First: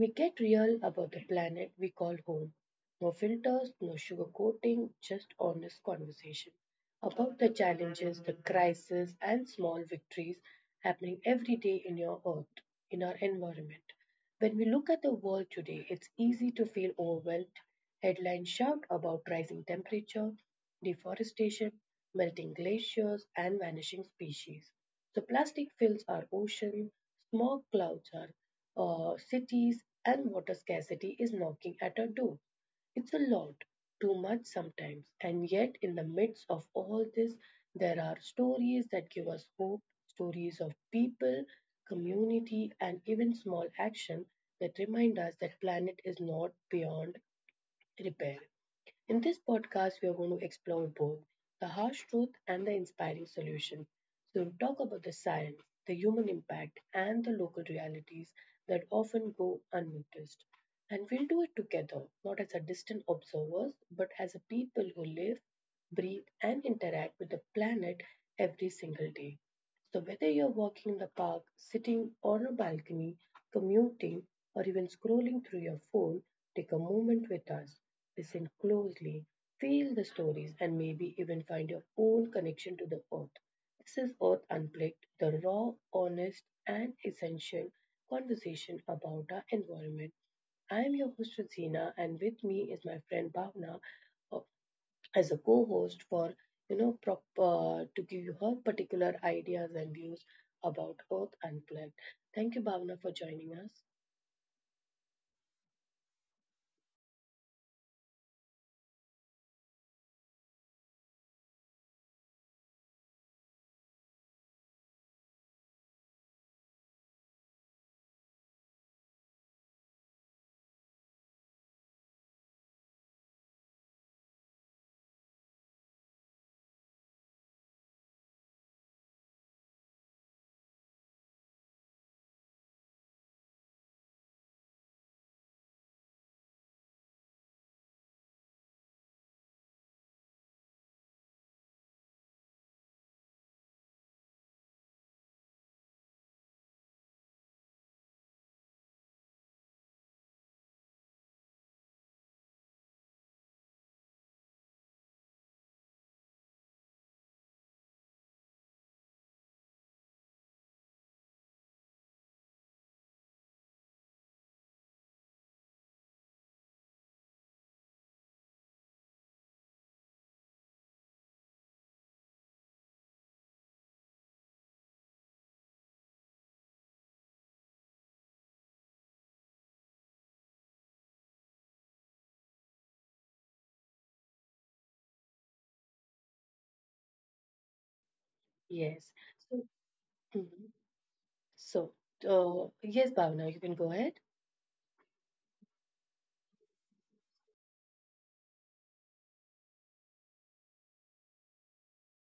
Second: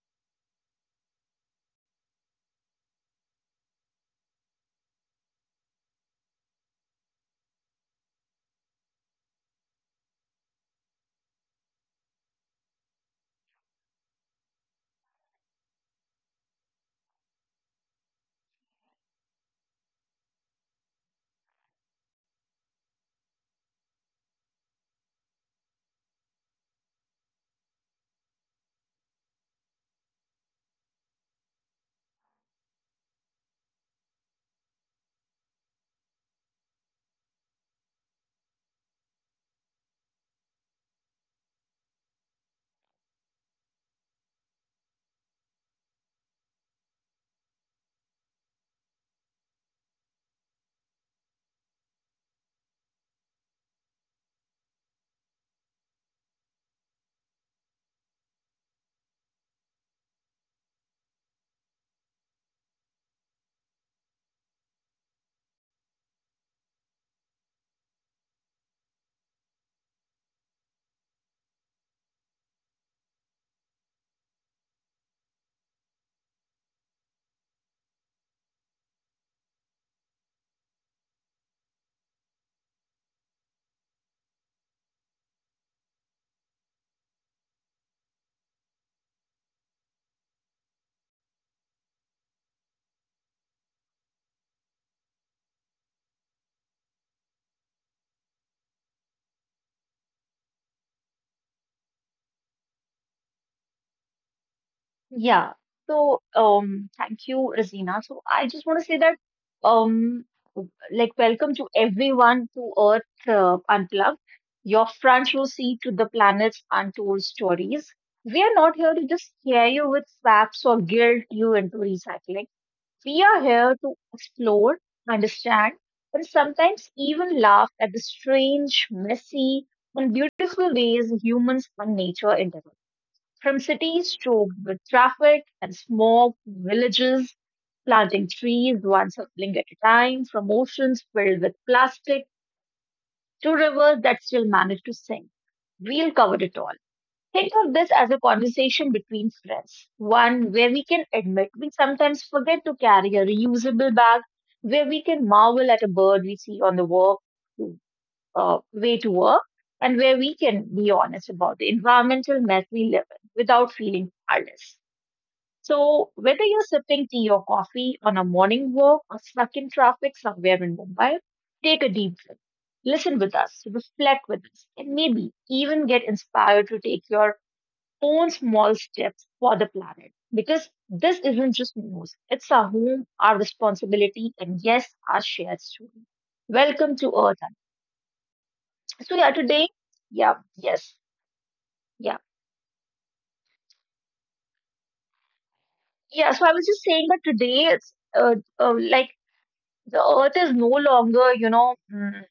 we get real about the planet we call home. No filters, no sugarcoating, just honest conversation about the challenges, the crises, and small victories happening every day in your Earth, in our environment. When we look at the world today, it's easy to feel overwhelmed. Headlines shout about rising temperature, deforestation, melting glaciers, and vanishing species. So, plastic fills our ocean, smog clouds our cities, and water scarcity is knocking at our door. It's a lot, too much sometimes, and yet in the midst of all this, there are stories that give us hope, stories of people, community, and even small action that remind us that planet is not beyond repair. In this podcast, we are going to explore both the harsh truth and the inspiring solution. So, we'll talk about the science, the human impact, and the local realities that often go unnoticed. And we'll do it together, not as a distant observers, but as a people who live, breathe, and interact with the planet every single day. So, whether you're walking in the park, sitting on a balcony, commuting, or even scrolling through your phone, take a moment with us. Listen closely, feel the stories, and maybe even find your own connection to the earth. This is Earth Unplugged, the raw, honest, and essential conversation about our environment. I am your host, Rosina, and with me is my friend Bhavna uh, as a co-host for you know prop to give you her particular ideas and views about Earth Unplugged. Thank you, Bhavna, for joining us. Yeah. Thank you, Razina. So, I just want to say that, um, welcome to everyone to Earth Unplugged, your front row seat to the planet's untold stories. We are not here to just scare you with facts or guilt you into recycling. We are here to explore, understand, and sometimes even laugh at the strange, messy, and beautiful ways humans and nature interact. From cities choked with traffic and smog to villages planting trees one sapling at a time, from oceans filled with plastic to rivers that still manage to sink. We'll cover it all. Think of this as a conversation between friends, one where we can admit we sometimes forget to carry a reusable bag, where we can marvel at a bird we see on the walk way to work, and where we can be honest about the environmental mess we live in without feeling powerless. So, whether you're sipping tea or coffee on a morning walk or stuck in traffic somewhere in Mumbai, take a deep breath. Listen with us, reflect with us, and maybe even get inspired to take your own small steps for the planet. Because this isn't just news, it's our home, our responsibility, and yes, our shared story. Welcome to Earth. So, Yes. yeah, today, So, yeah, mhm. yes, so yeah, yes, Bhavna, you can go ahead. yeah. So, I was just saying that today it's like the earth is no longer,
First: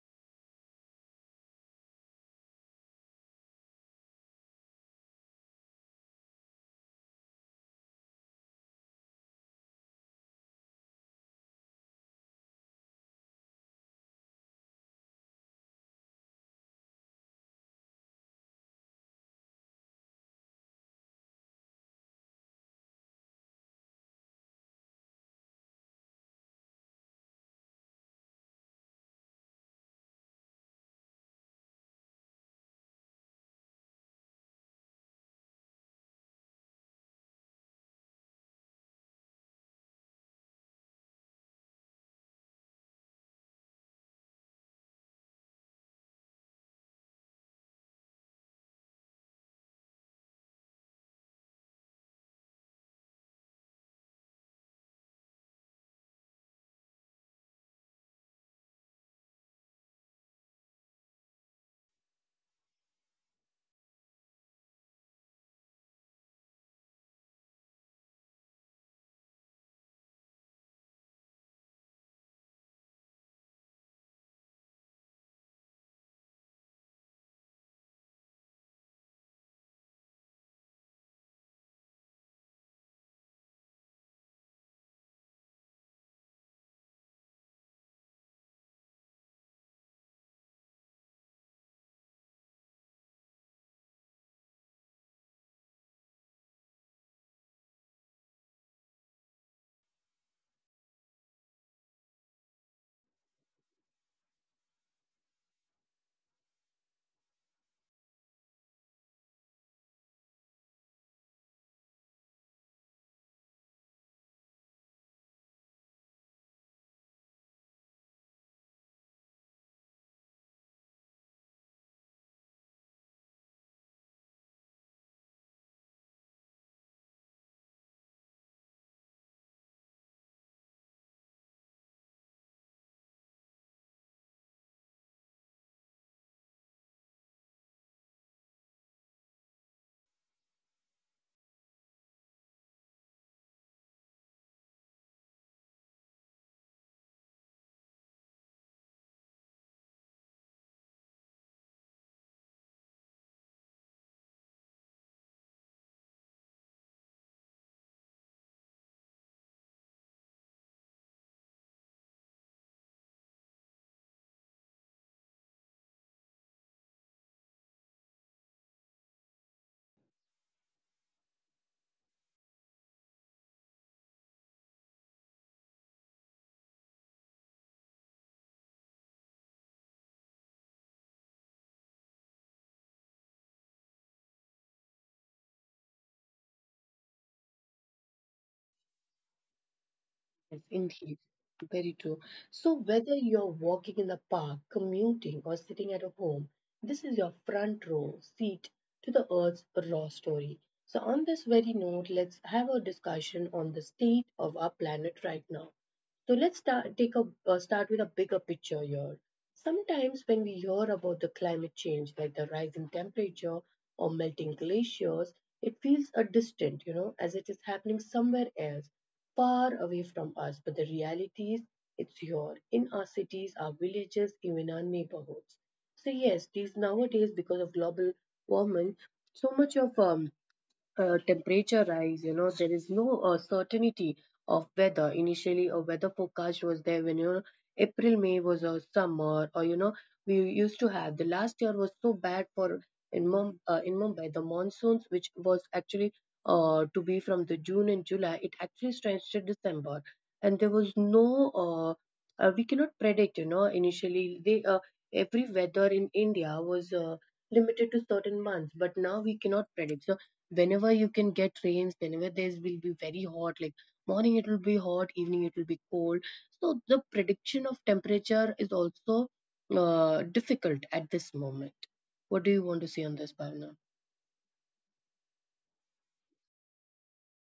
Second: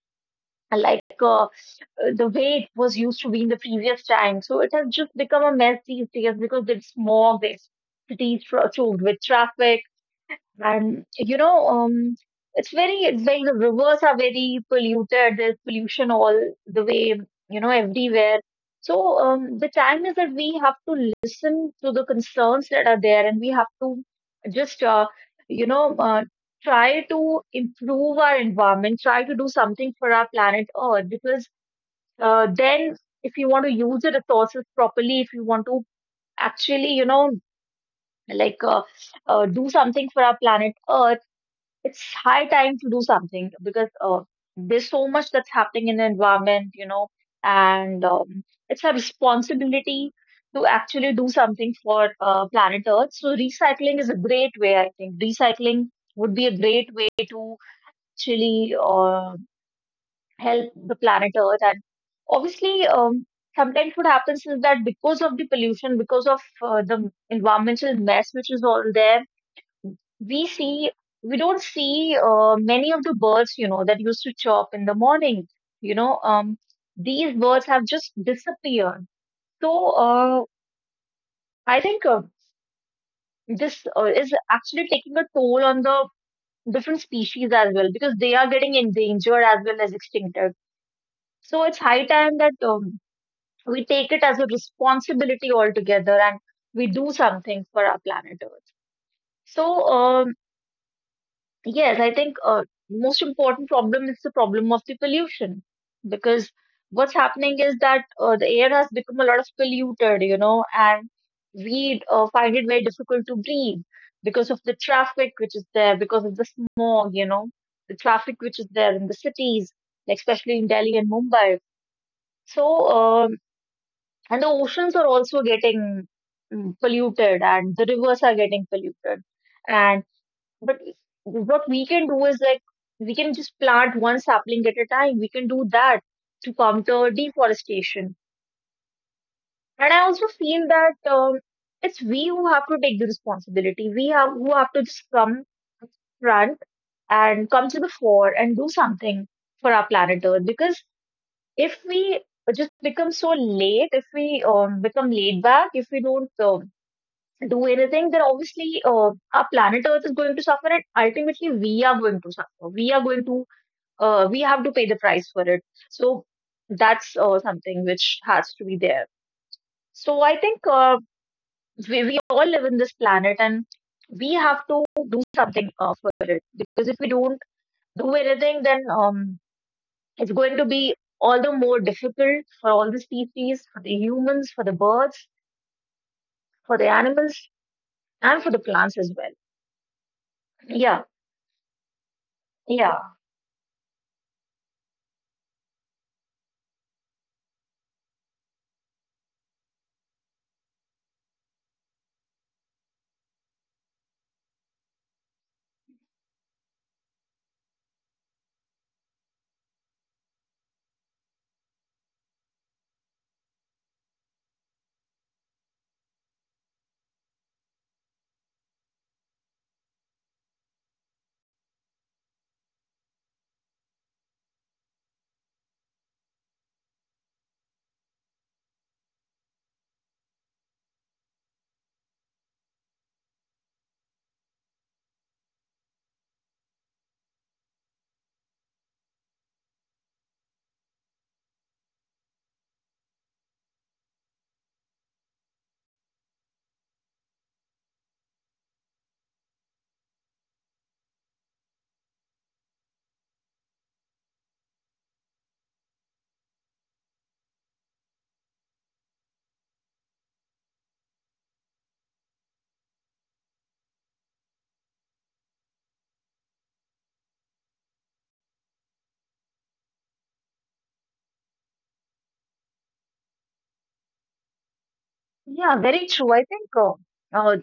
like uh, uh, the way it was used to be in the previous time. So it has just become a mess these days because it's smog, there's cities choked with traffic. And you know, it's like the rivers are very polluted. There's pollution all the way, you know, everywhere. So the time is that we have to listen to the concerns that are there, and we have to just, you know, uh, try to improve our environment, try to do something for our planet Earth, because then if you want to use the resources properly, if you want to actually, like uh, do something for our planet Earth, it's high time to do something because there's so much that's happening in the environment, you know, and it's a responsibility to actually do something for planet Earth. So recycling is a great way, I think. Recycling would be a great way to actually help the planet Earth. And obviously, sometimes what happens is that because of the pollution, because of the environmental mess which is all there, we see we don't see many of the birds, you know, that used to chirp in the morning, you know, these birds have just disappeared. So uh, i think uh, this is actually taking a toll on the different species as well because they are getting endangered as well as extincted. So it's high time that we take it as a responsibility altogether and we do something for our planet earth so um, Yes, I think most important problem is the problem of the pollution, because what's happening is that the air has become a lot of polluted, you know, and we find it very difficult to breathe because of the traffic which is there, because of the smog, you know, the traffic which is there in the cities, like especially in Delhi and Mumbai. So, um, and the oceans are also getting polluted, and the rivers are getting polluted. And. But what we can do is, like, we can just plant one sapling at a time. We can do that to counter deforestation. And I also feel that it's we who have to take the responsibility. We have who have to just come front and come to the fore and do something for our planet Earth. Because if we just become so late, if we become laid back, if we don't do anything, then obviously our planet Earth is going to suffer, and ultimately we are going to suffer. We have to pay the price for it. So that's something which has to be there. So I think we all live in this planet, and we have to do something for it, because if we don't do anything, then it's going to be all the more difficult for all the species, for the humans, for the birds, for the animals, and for the plants as well. Yes, Yeah, indeed. Very true. So, yeah. whether you're walking in the park, commuting, or sitting at a home, this is your front row seat to the Earth's raw story. So, on this very note, let's have a discussion on the state of our planet right now. So, take a start with a bigger picture here. Sometimes, when we hear about the climate change, like the rising temperature or melting glaciers, it feels a distant, you know, as it is happening somewhere else, far away from us. But the reality is, it's here in our cities, our villages, even our neighborhoods. So, yes, these nowadays, because of global warming, so much of temperature rise, you know, there is no certainty of weather. Initially, a weather forecast was there when, you know, April, May was a summer, or you know, we used to have, the last year was so bad for, in Mum in Mumbai, the monsoons which was actually to be from the June and July, it actually stretched to December. And there was no uh, we cannot predict, you know. Initially, they every weather in India was limited to certain months, but now we cannot predict. So whenever you can get rains, whenever there will be very hot, like morning it will be hot, evening it will be cold. So the prediction of temperature is also difficult at this moment. What do you want to say on this, Bhavna? Yeah, very true. I think uh,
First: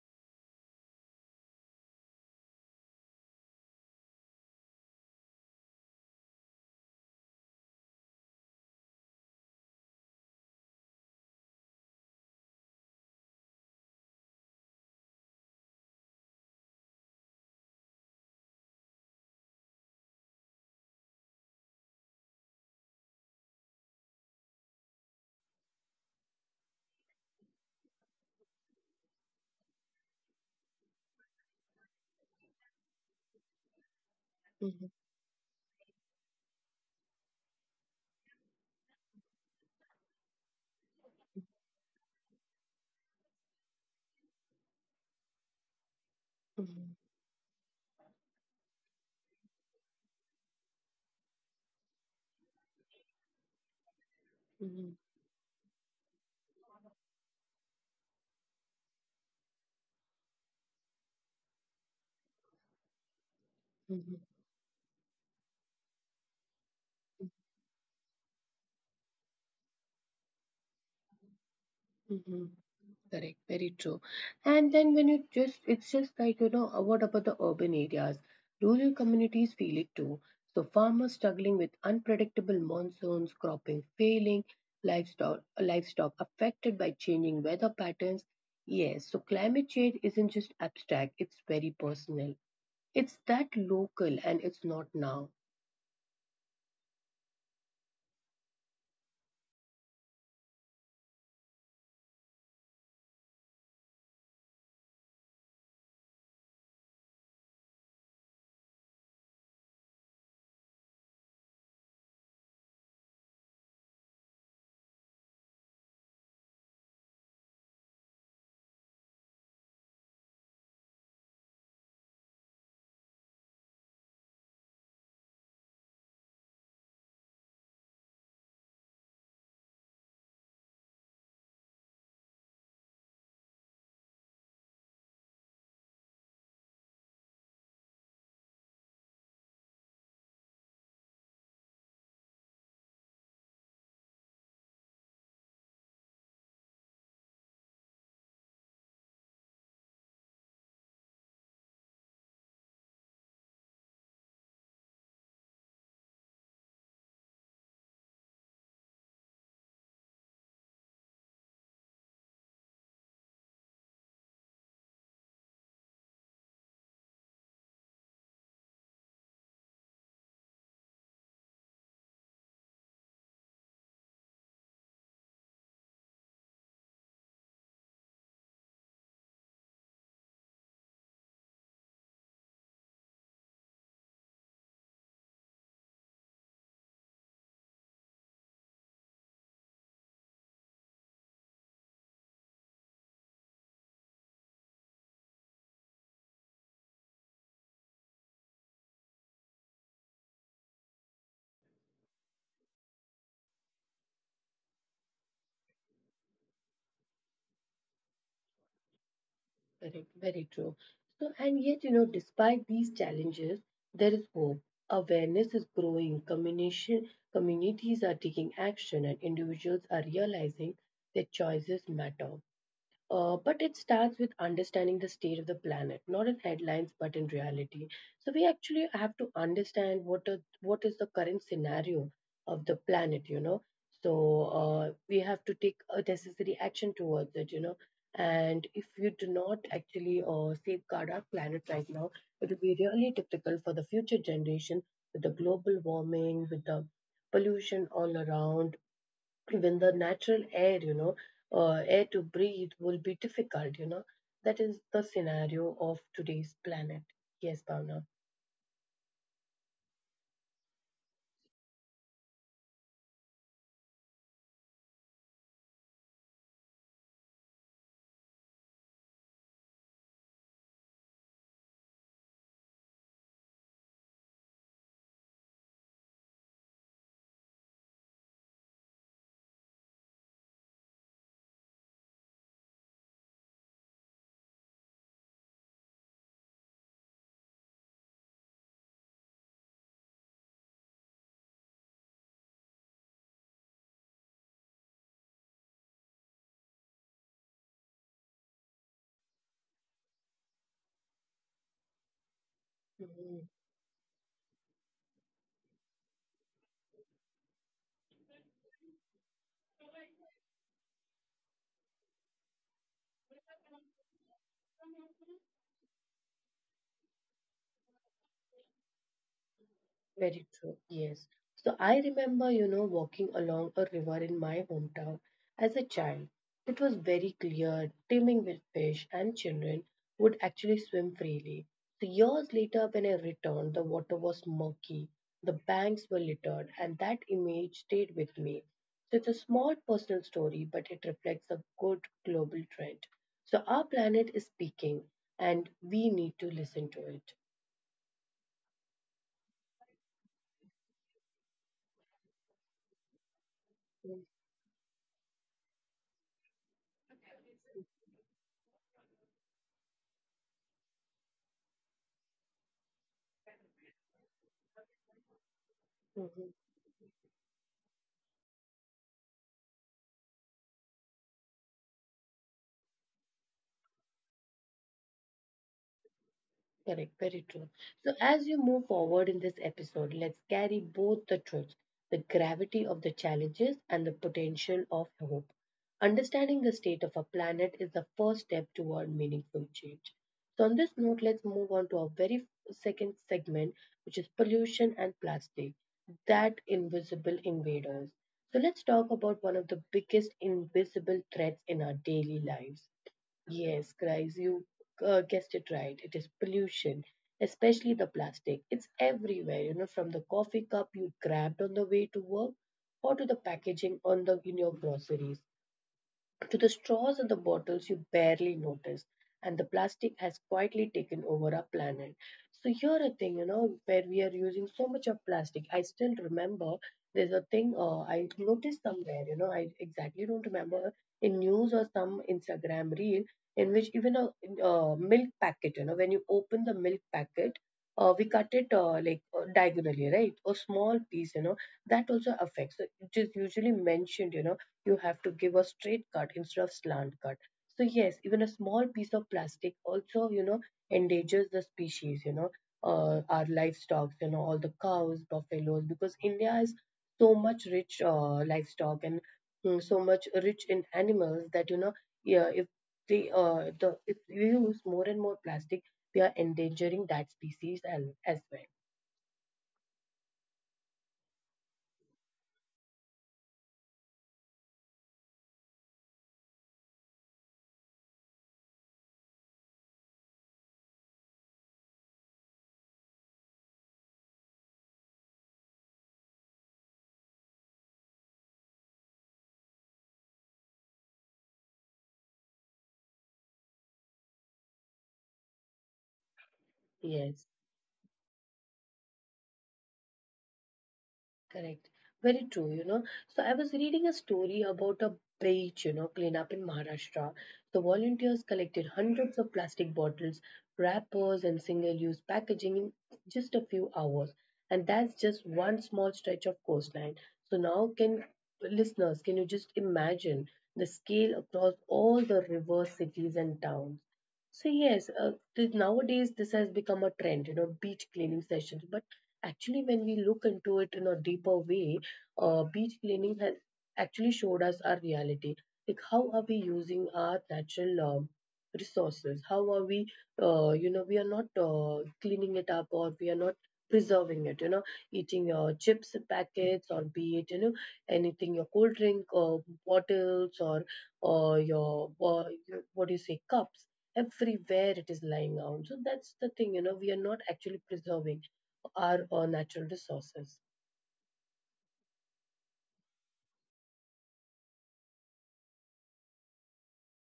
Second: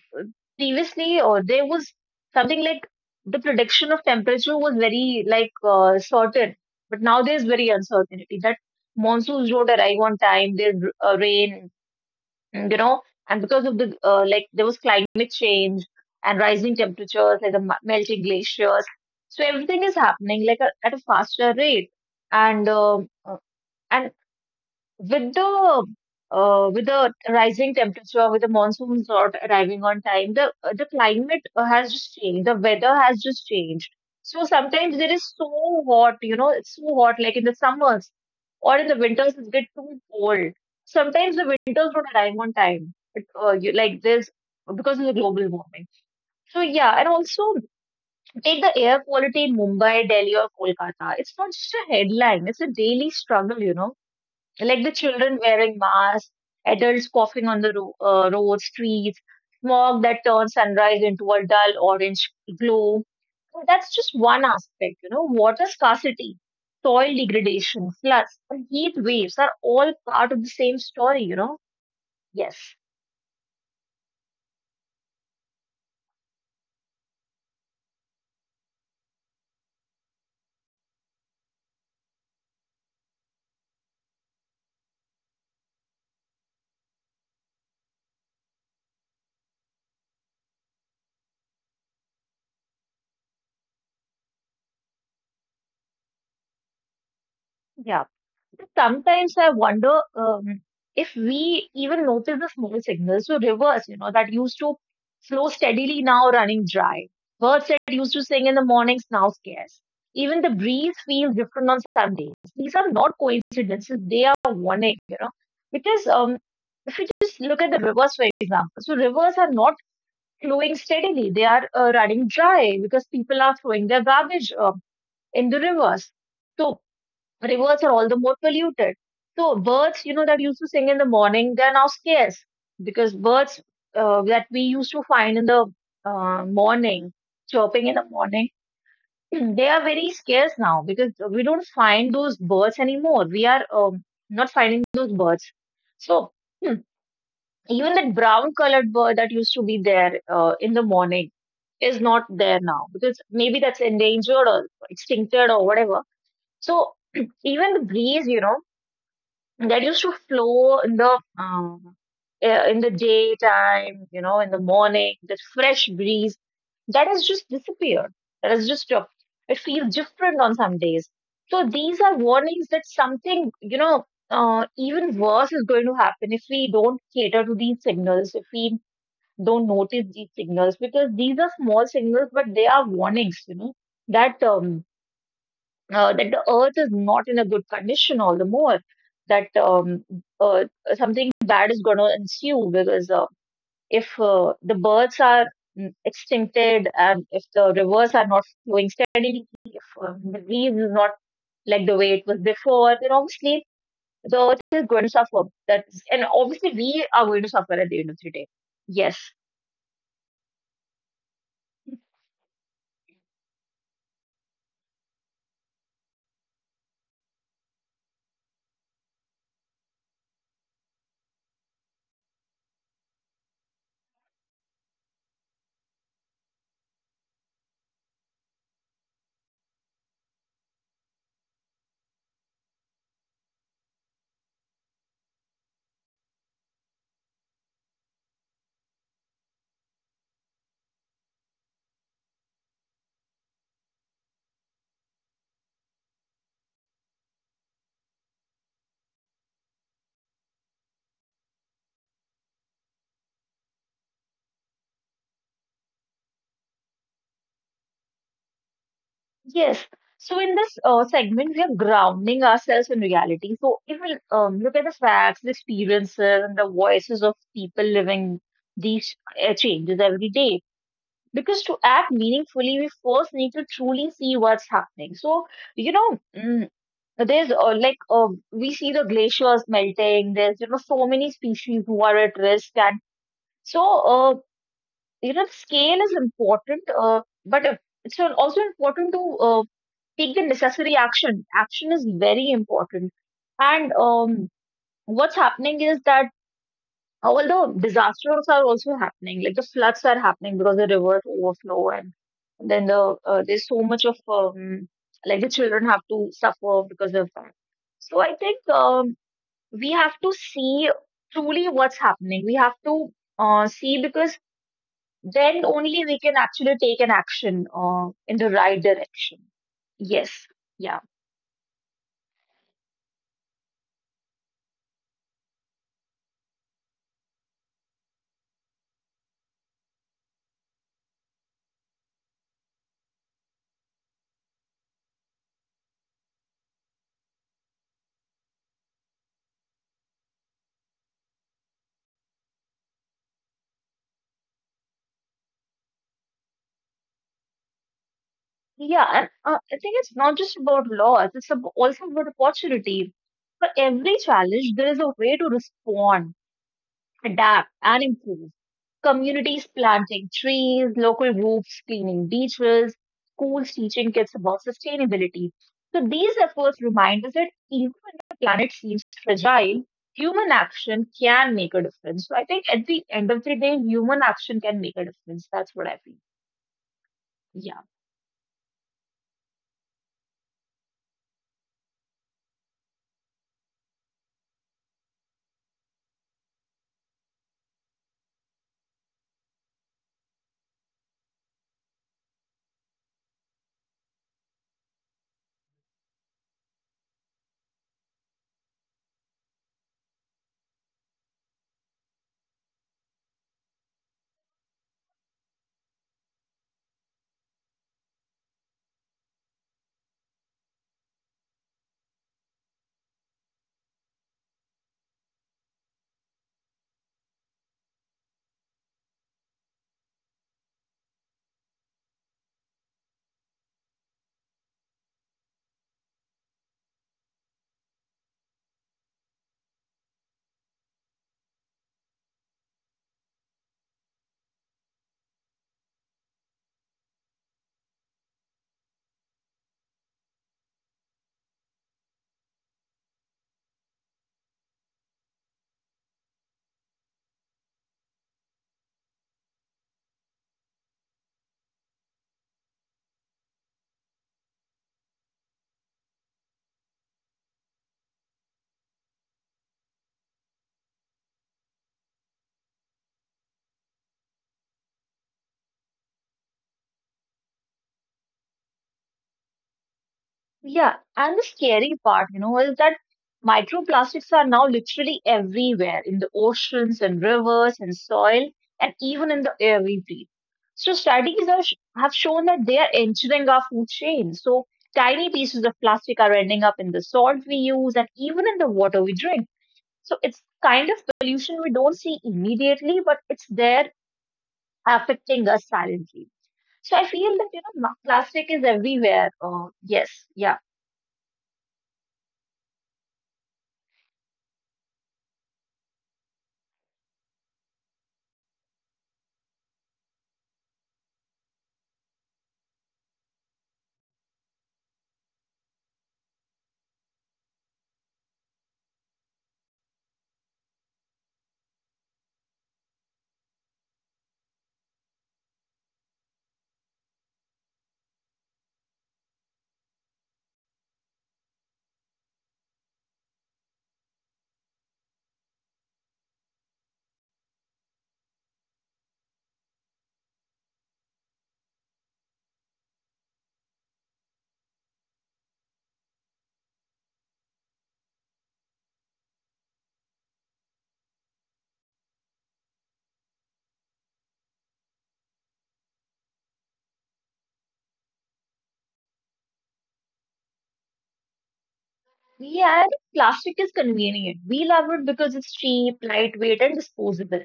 previously there was something like the prediction of temperature was very, like, certain, but now there's very uncertainty that monsoons don't arrive on time, there's rain, you know, and because of the like there was climate change and rising temperatures, like the melting glaciers, so everything is happening like, a, at a faster rate, and um, uh, and with the with the rising temperature, with the monsoons not arriving on time, the climate has just changed. The weather has just changed. So hmm sometimes it is so hot, you know, it's so hot. Like in the summers or in the winters, it gets too cold. Sometimes the winters don't arrive on time. It, you, like this because of the global warming. So yeah, and hmm also take the air quality in Mumbai, Delhi, or Kolkata. It's not just a headline; it's a daily struggle, you know, like the hmm children wearing masks, adults coughing on the road, streets, smog that turns sunrise into a dull orange glow. And that's just hmm one aspect, you know. Water scarcity, soil degradation, floods, and heat waves are all part of the same story, you know. hmm Yes. Correct, very true. And then when you just, it's just like, you know, what about the urban areas? Rural communities feel it too. So farmers struggling with unpredictable monsoons, cropping failing, livestock affected by changing weather patterns. Yes, so climate change isn't just abstract, it's very personal. It's that local and it's not now. Yeah. Sometimes I wonder, if we even notice the small signals. So rivers, you know, that used to flow steadily now running dry. Birds that used to sing in the mornings now scarce. Even the breeze feels different on some days. These are not coincidences; they are warning, you know. Because just look at the rivers for example. So rivers are not flowing steadily; they are running dry because people are throwing their garbage in the rivers. So rivers are all the more polluted. So birds, you know, that used to sing in the morning, they're now scarce because birds that we used to find in the morning, chirping in the morning, they are very scarce now because we don't find those birds anymore. We are not finding those birds. So, hmm, even that brown colored bird that used to be there in the morning is not there now because maybe that's endangered or extincted or whatever. So even the breeze, you know, that used to flow in the daytime, you know, in the morning, that fresh breeze, that has just disappeared. That has just dropped. It feels different on some days. So these are warnings that something, you know, even worse is going to happen if we don't cater to these signals, if we don't notice these signals, because these are small signals, but they are warnings, you know, that that the earth is not in a good condition all the more, that uh, something bad is going to ensue, because if the birds are extincted and if the rivers are not flowing steadily, if the breeze is not like the way it was before, then obviously the earth is going to suffer, that's, and obviously we are going to suffer at the end of the day. Yes. Correct, very true. So, and yet, you know, despite these challenges, there is hope. Awareness is growing, communities are taking action, and individuals are realizing their choices matter. But it starts with understanding the state of the planet, not in headlines, but in reality. So we actually have to understand what is the current scenario of the planet, you know. So we have to take a necessary action towards it, you know. And if we do not actually safeguard our planet right now, it will be really difficult for the future generation with the global warming, with the pollution all around, even the natural air, you know, air to breathe will be difficult, you know. That is the scenario of today's planet. Yes, Bhavna. Yes. So in this segment, we are grounding ourselves in reality. So if we look at the facts, the experiences, and the voices of people living these changes every day, because to act meaningfully, we first need to truly see what's happening. So, you know, mm, there's we see the glaciers melting. There's, you know, so many species who are at risk, and so you know, the scale is important, but it's also important to take the necessary action. Action is very important. And what's happening is that all the disasters are also happening, like the floods are happening because the rivers overflow, and then Mm-hmm. there's so much of like the children have to suffer because of that. So I think we have to see truly what's happening. We have to see, because then only we can actually take an action in the right direction. Yes. Very true, Yeah. yes. So I remember, you know, walking along a river in my hometown as a child. It was very clear, teeming with fish, and children would actually swim freely. So years later, when I returned, the water was murky, the banks were littered, and that image stayed with me. So it's a small personal story, but it reflects a good global trend. So our planet is speaking, and we need to listen to it. Yeah, and I think it's not just about laws, it's also about opportunity. For every challenge, there is a way to respond, adapt, and improve. Communities planting trees, local groups cleaning beaches, schools teaching kids about sustainability. So these Mhm. efforts remind us that even when the planet seems fragile, human action can make a difference. So I think at the end of the day, human action can make a difference. That's what I feel. Correct, very true. Yeah. So, as you move forward in this episode, let's carry both the truths, the gravity of the challenges and the potential of hope. Understanding the state of a planet is the first step toward meaningful change. So, on this note, let's move on to our very second segment, which is pollution and plastic, that invisible invaders. So, let's talk about one of the biggest invisible threats in our daily lives. Yes, Chris, you guessed it right. It is pollution, especially the plastic. It's everywhere, you know, from the coffee cup you grabbed on the way to work, or to the packaging on the in your groceries. To the straws in the bottles you barely notice, and the plastic has quietly taken over our planet. So here a thing, you know, where we are using so much of plastic. I still remember there's a thing I noticed somewhere, you know, I exactly don't remember, in news or some Instagram reel, in which even a, uh, milk packet, you know, when you open the milk packet, we cut it like diagonally, right? A small piece, you know, that also affects. So it is usually mentioned, you know, you have to give a straight cut instead of slant cut. So yes, even a small piece of plastic also, you know, endangers the species, you know, our livestock, you know, all the cows, buffaloes, because India is so much rich livestock and mm, so much rich in animals that, you know, yeah, if they the if we use more and more plastic, we are endangering that species and as well. Yeah, and the scary part, is that microplastics are now literally everywhere in the oceans and rivers and soil and even in the air we breathe. So studies are, have shown that they are entering our food chain. So tiny pieces of plastic are ending up in the salt we use and even in the water we drink. So it's kind of pollution we don't see immediately, but it's there affecting us silently. So I feel Yes. that, plastic is everywhere. Yes, yeah. Correct. Very true, you know. So I was reading a story about a beach, you know, cleanup in Maharashtra. The volunteers collected hundreds of plastic bottles, wrappers, and single-use packaging in just a few hours. And that's just one small stretch of coastline. So now can listeners, can you just imagine the scale across all the river cities and towns? So yes, nowadays this has become a trend, you know, beach cleaning sessions. But actually, when we look into it in a deeper way, beach cleaning has actually showed us our reality. Like, how are we using our natural resources? How are we, you know, we are not cleaning it up, or we are not preserving it. You know, eating your chips packets or be it, you know, anything, your cold drink or bottles or your what do you say, cups, everywhere it is lying around. So that's the thing, you know, we are not actually preserving our, uh, natural resources. Yeah, I plastic is convenient. We love it because it's cheap, lightweight, and disposable.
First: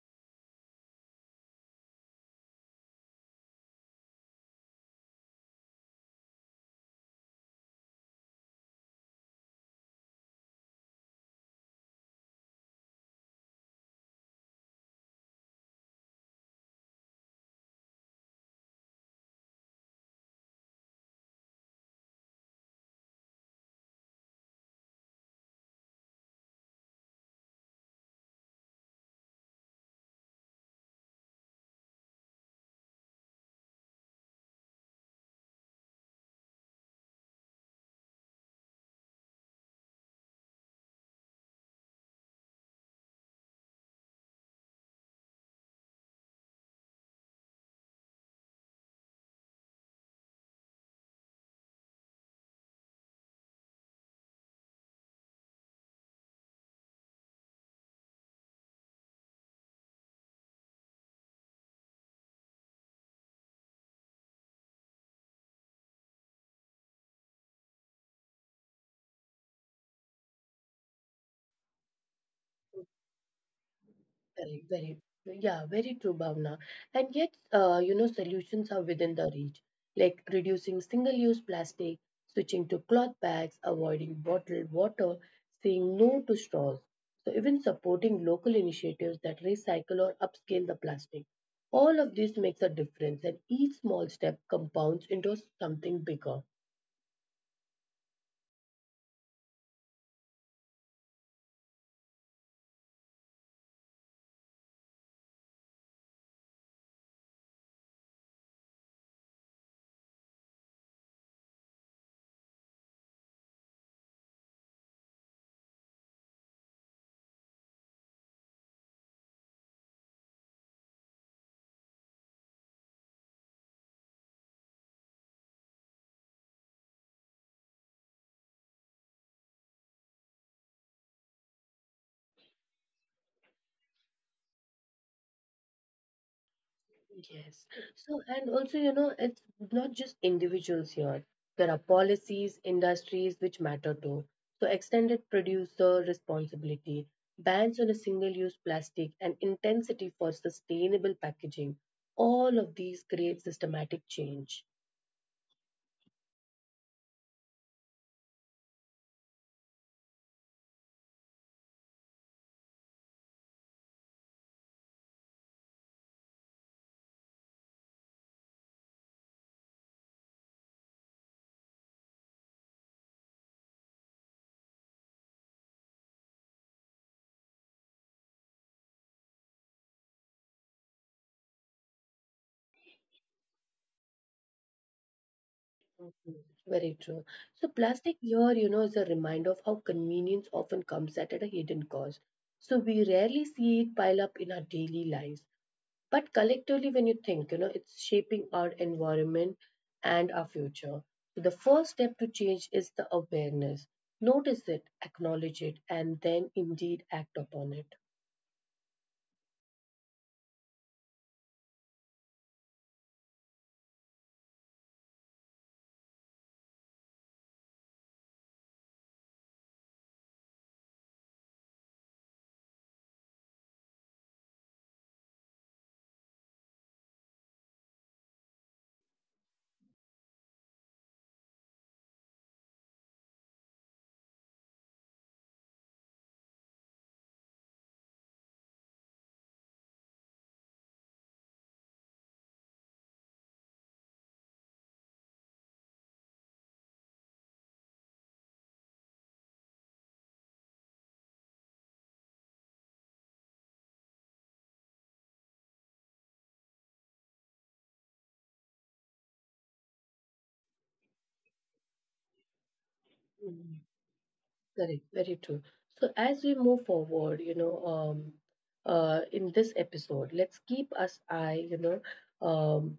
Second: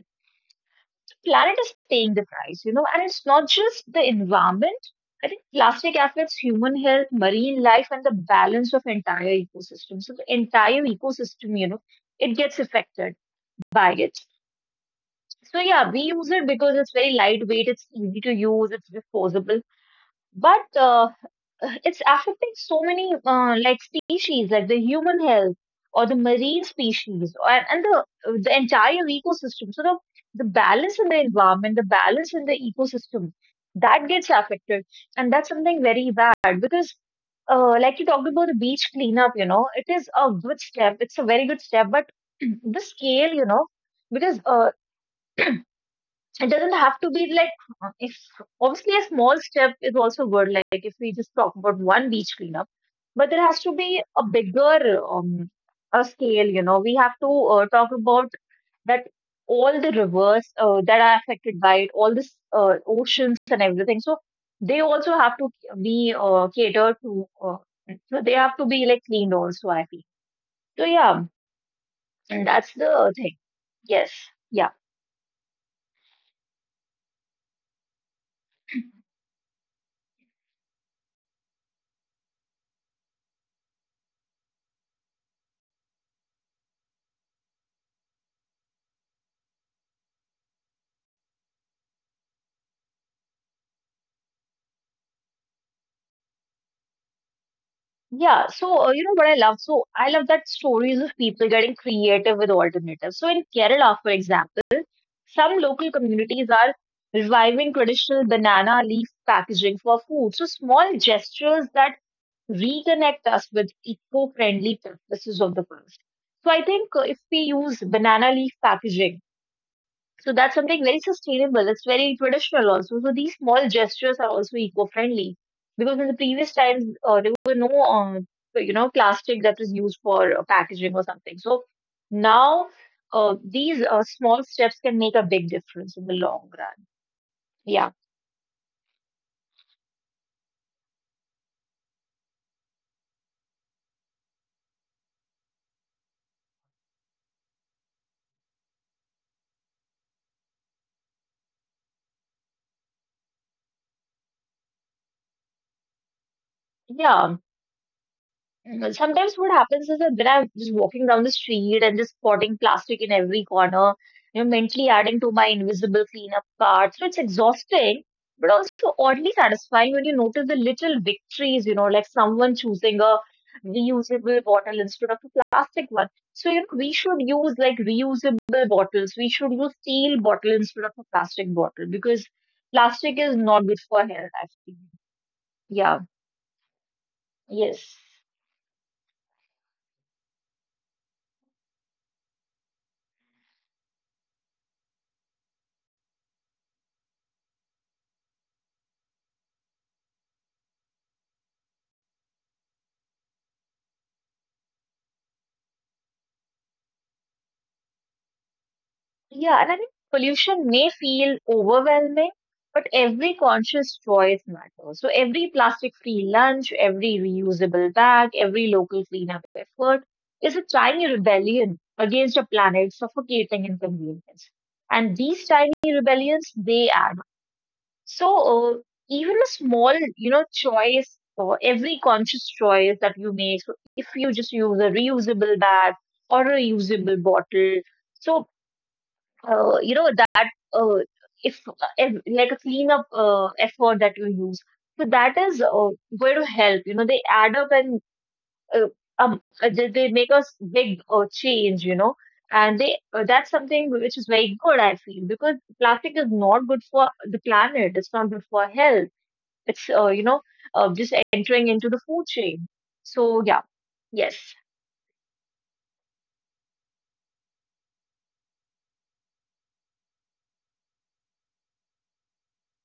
Planet is paying the price, and it's not just the environment. I think plastic affects human health, marine life, and the balance of entire ecosystem. So the entire ecosystem, it gets affected by it. So yeah, we use it because it's very lightweight, it's easy to use, it's disposable. But it's affecting so many like species, like the human health or the marine species, or and the entire ecosystem. So the balance in the environment, the balance in the ecosystem, that gets affected, and that's something very bad because. Like you talked about the beach cleanup, it is a good step. It's a very good step, but the scale, because it doesn't have to be like if obviously a small step is also good, like if we just talk about one beach cleanup, but there has to be a bigger a scale. You know, we have to talk about that all the rivers that are affected by it, all this oceans and everything, so they also have to be catered to, so they have to be like cleaned also, I feel. So yeah, and that's the thing. Yes. Very, Yeah. very, yeah, very true, Bhavna. And yet, you know, solutions are within the reach, like reducing single use plastic, switching to cloth bags, avoiding bottled water, saying no to straws. So, even supporting local initiatives that recycle or upscale the plastic. All of this makes a difference, and each small step compounds into something bigger. Yeah, so you know what I love? So I love that stories of people getting creative with alternatives. So in Kerala, for example, some local communities are reviving traditional banana leaf packaging for food. So small gestures that reconnect us with eco-friendly practices of the past. So I think if we use banana leaf packaging, so that's something very sustainable. It's very traditional also. So these small gestures are also eco-friendly because in the previous times there were no, plastic that was used for packaging or something. So now these small steps can make a big difference in the long run. Yes. Yeah, So, and also, you know, it's not just individuals here. There are policies, industries which matter too. So, extended producer responsibility, bans on a single use plastic, and intensity for sustainable packaging. All of these create systematic change. yeah. Mhm. Sometimes what happens is that when I'm just walking down the street and just spotting plastic in every corner, mentally adding to my invisible cleanup cart. So it's exhausting, but also oddly satisfying when you notice the little victories, like someone choosing a reusable bottle instead of a plastic one. So, we should use like reusable bottles. We should use steel bottle instead of a plastic bottle because plastic is not good for health, actually. Yeah. Mhm. Very true. So, Yes. plastic here, you know, is a reminder of how convenience often comes at a hidden cost. So, we rarely see it pile up in our daily lives. But collectively, when you think, you know, it's shaping our environment and our future. So the first step to change is the awareness. Notice it, acknowledge it, and then indeed act upon it. Yeah, and I think pollution may feel overwhelming, but every conscious choice matters. So every plastic-free lunch, every reusable bag, every local cleanup effort is a tiny rebellion against a planet suffocating in convenience. And these tiny rebellions, they add up. So even a small, choice or every conscious choice that you make, so if you just use a reusable bag or a reusable bottle, so that uh, if, if like a cleanup effort that you use, so that is going to help. You know, they add up, and uh, they make us big change, you know, and they that's something which is very good, I feel, because plastic is not good for the planet, it's not good for health, it's just entering into the food chain. So yeah. Mm, Yes. correct, very true. So as we move forward, you know, in this episode, let's keep us eye, you know, um,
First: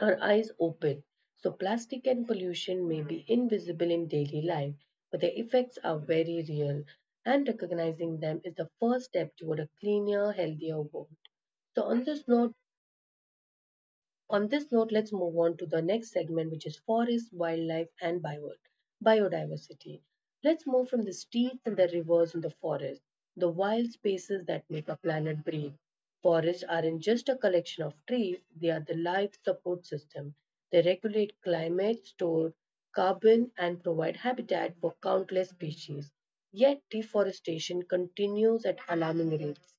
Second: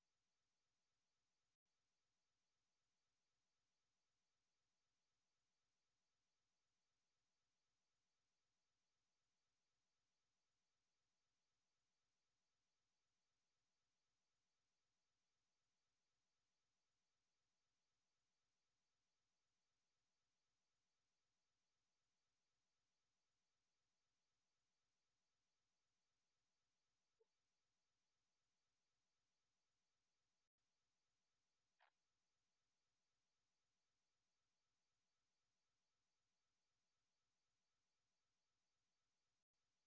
our eyes open. So, plastic and pollution may be invisible in daily life, but their effects are very real, and recognizing them is the first step toward a cleaner, healthier world. So, on this note, let's move on to the next segment, which is forest, wildlife, and biodiversity. Let's move from the streets and the rivers and the forest, the wild spaces that make our planet breathe. Forests aren't just a collection of trees, they are the life support system. They regulate climate, store carbon, and provide habitat for countless species. Yet, deforestation continues at alarming rates.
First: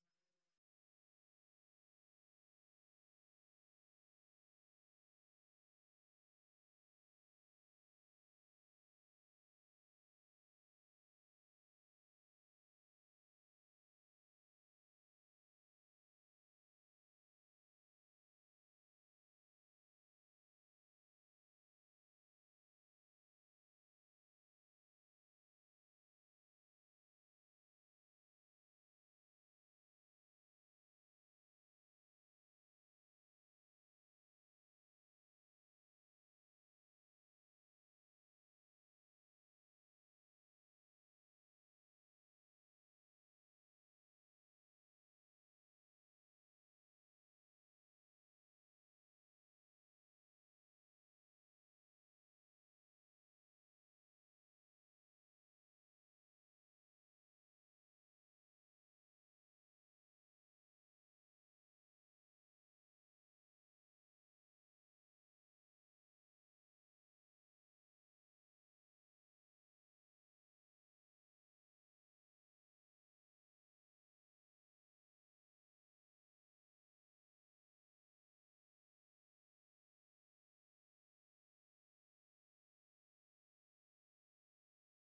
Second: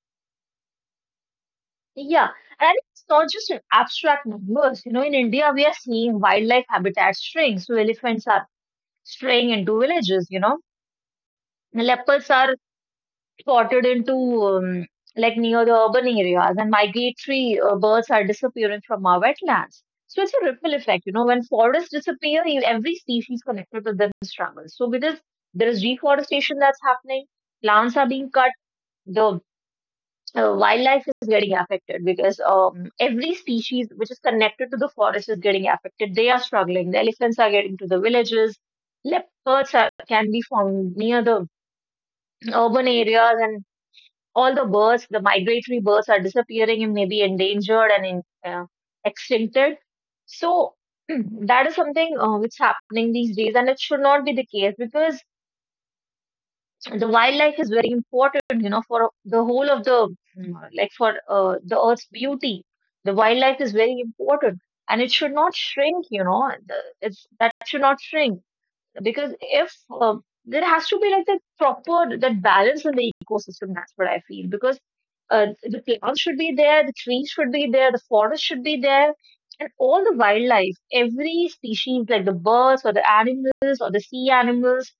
Yeah, and I think it's not just in abstract numbers. You know, in India, we are seeing wildlife habitats shrink. So elephants are straying into villages, you know. The Leopards are spotted into um, like near the urban areas, and migratory birds are disappearing from our wetlands. So it's a ripple effect, you know. When forests disappear, every species connected to them struggles. So because there is deforestation that's happening, plants are being cut, the wildlife is getting affected because every species which is connected to the forest is getting affected. They are struggling. The elephants are getting to the villages. Leopards are, can be found near the urban areas, and all the birds, the migratory birds, are disappearing and maybe endangered and in, extincted. So that is something which happening these days, and it should not be the case because so, the wildlife is very important, you know, for the whole of the like for the earth's beauty, the wildlife is very important, and it should not shrink. You know, it's that should not shrink because if uh, there has to be like that proper that balance in the ecosystem, that's what I feel, because the plants should be there, the trees should be there, the forest should be there, and all the wildlife, every species like the birds or the animals or the sea animals,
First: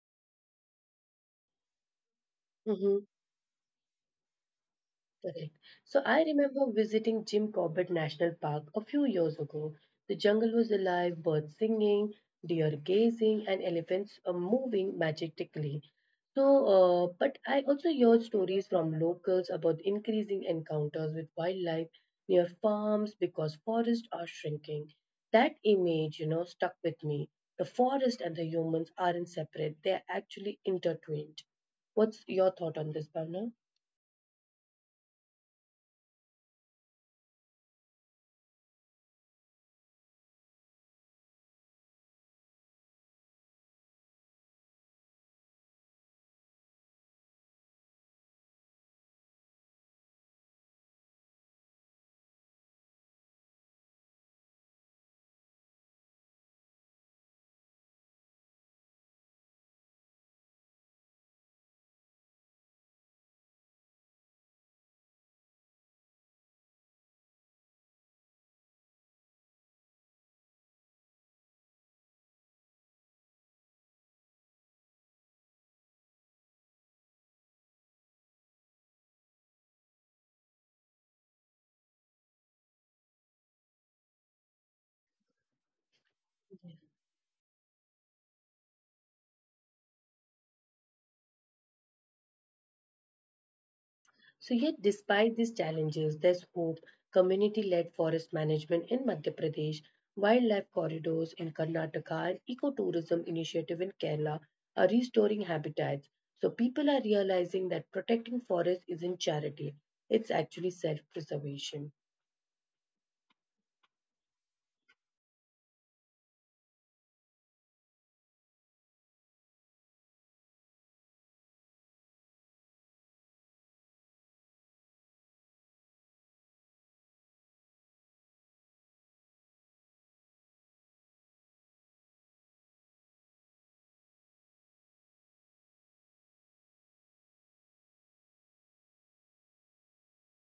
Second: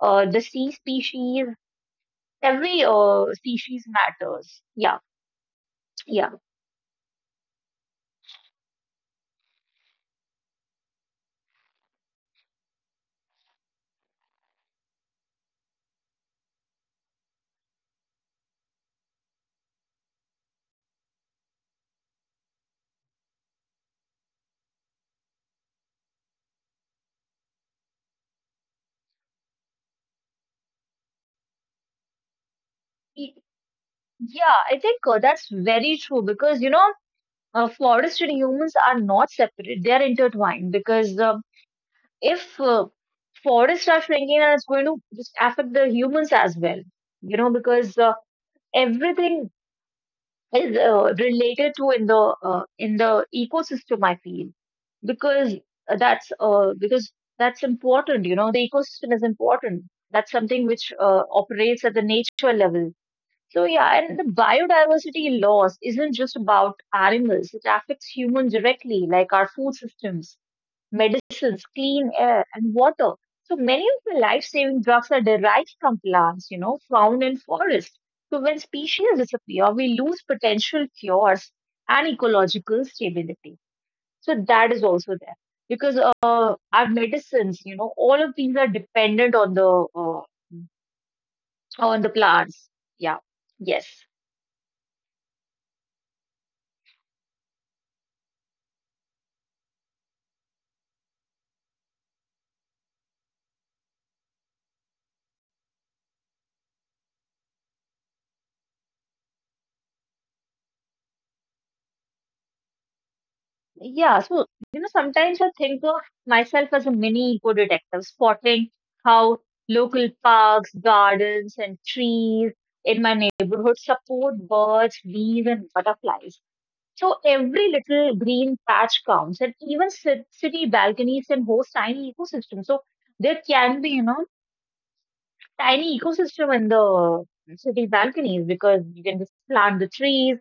the sea species, every species matters. Yeah, Correct. So I yeah. remember visiting Jim Corbett National Park a few years ago. The jungle was alive, birds singing, deer gazing, and elephants moving majestically. So, but I also heard stories from locals about increasing encounters with wildlife near farms because forests are shrinking. That image, you know, stuck with me. The forest and the humans aren't separate; they're actually intertwined. What's your thought on this, Y- Bhavna? yeah. I think that's very true because, you know, forests and humans are not separate; they are intertwined. Because if forests are shrinking, and it's going to just affect the humans as well. You know, because everything is related to in the ecosystem, I feel, because that's because that's important. You know, the ecosystem is important. That's something which operates at the nature level. So yeah, and the biodiversity loss isn't just about animals, it affects humans directly, like our food systems, medicines, clean air, and water. So many of the life-saving drugs are derived from plants, you know, found in forests. So when species disappear, we lose potential cures and ecological stability. So that is also there because our medicines, you know, all of these are dependent uh, on the plants. Yeah. Yes. So, yet, despite these challenges, there's hope. Community led forest management in Madhya Pradesh, wildlife corridors in Karnataka, and ecotourism initiative in Kerala are restoring habitats. So, people are realizing that protecting forests isn't charity, it's actually self preservation. Yeah, so you know, sometimes I think of myself as a mini eco detective, spotting how local parks, gardens, and trees in my neighborhood support birds, bees, and butterflies. So every little green patch counts, and even city balconies can host tiny ecosystems. So there can be, you know, tiny ecosystem in the city balconies because you can just plant the trees